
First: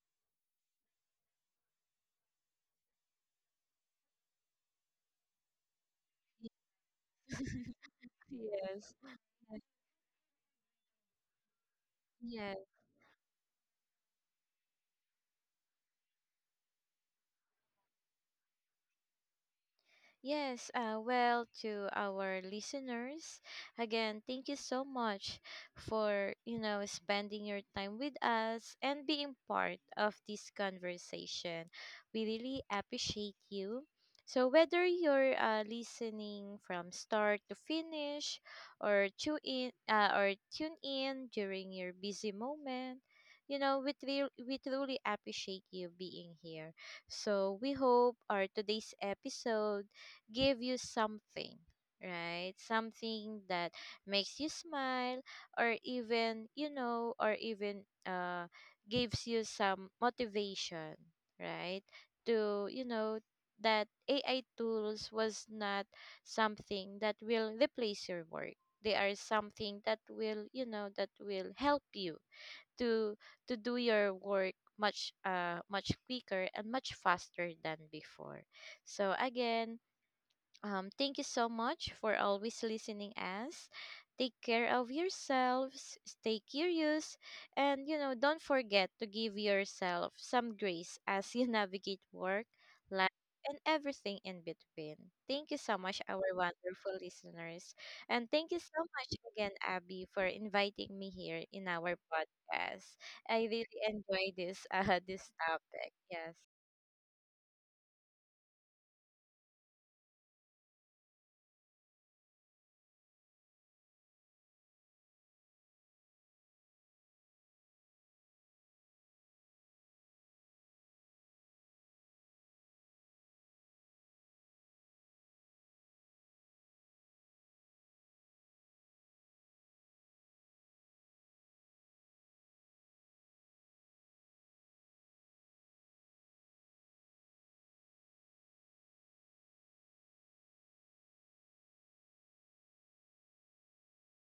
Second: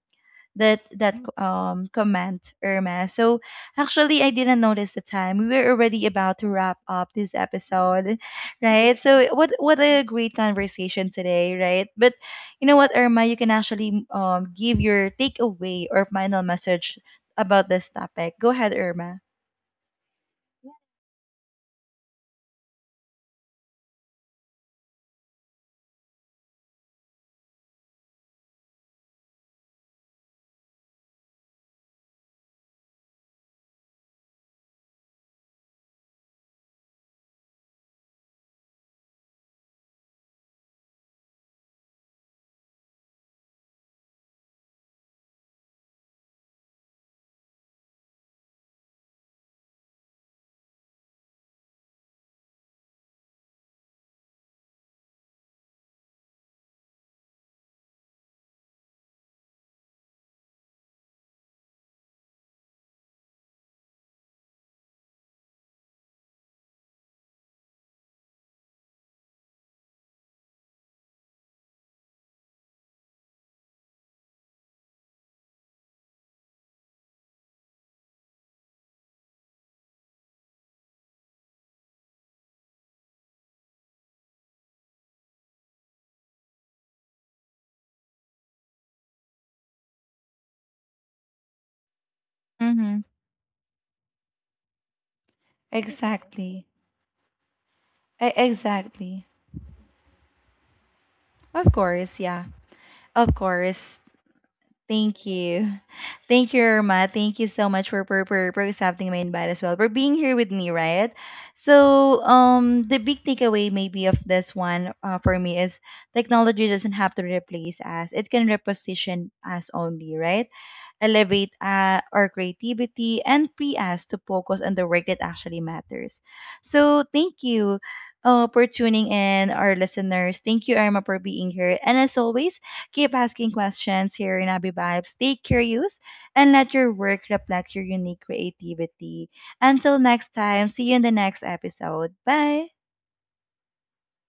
Speaker 1: that that comment, Irma. So actually, I didn't notice the time. We were already about to wrap up this
Speaker 2: Yes.
Speaker 1: episode, right?
Speaker 2: Yes.
Speaker 1: So what a great conversation today, right? But
Speaker 2: Yes,
Speaker 1: you know what, Irma, you can actually give your takeaway or final message about this topic. Go ahead, Irma.
Speaker 2: Yes, well, to our listeners, again, thank you so much for, you know, spending your time with us and being part of this conversation. We really appreciate you. So, whether you're listening from start to finish or tune in, or tune in during your busy moment, you know, we, we truly appreciate you being here. So we hope our today's episode give you something, right? Something that makes you smile or even, you know, or even gives you some motivation, right? To, you know, that AI tools was not something that will replace your work. They are something that will, you know, that will help you to do your work much quicker and much faster than before. So again, thank you so much for always listening us. Take care of yourselves, stay curious, and you know, don't forget to give yourself some grace as you navigate work,
Speaker 1: Mm-hmm.
Speaker 2: life, and everything in between. Thank you so much, our
Speaker 1: Exactly.
Speaker 2: wonderful listeners. And
Speaker 1: E-
Speaker 2: thank you so much
Speaker 1: exactly.
Speaker 2: again, Abby, for inviting me here in
Speaker 1: Of
Speaker 2: our
Speaker 1: course, yeah.
Speaker 2: podcast.
Speaker 1: Of
Speaker 2: I really
Speaker 1: course.
Speaker 2: enjoy this
Speaker 1: Thank
Speaker 2: this
Speaker 1: you.
Speaker 2: topic. Yes.
Speaker 1: Thank you, Irma. Thank you so much for, accepting my invite as well, for being here with me, right? So, the big takeaway maybe of this one, for me is, technology doesn't have to replace us. It can reposition us only, right? Elevate our creativity, and free us to focus on the work that actually matters. So, thank you for tuning in, our listeners. Thank you, Irma, for being here. And as always, keep asking questions here in Abby Vibes. Stay curious and let your work reflect your unique creativity. Until next time, see you in the next episode. Bye.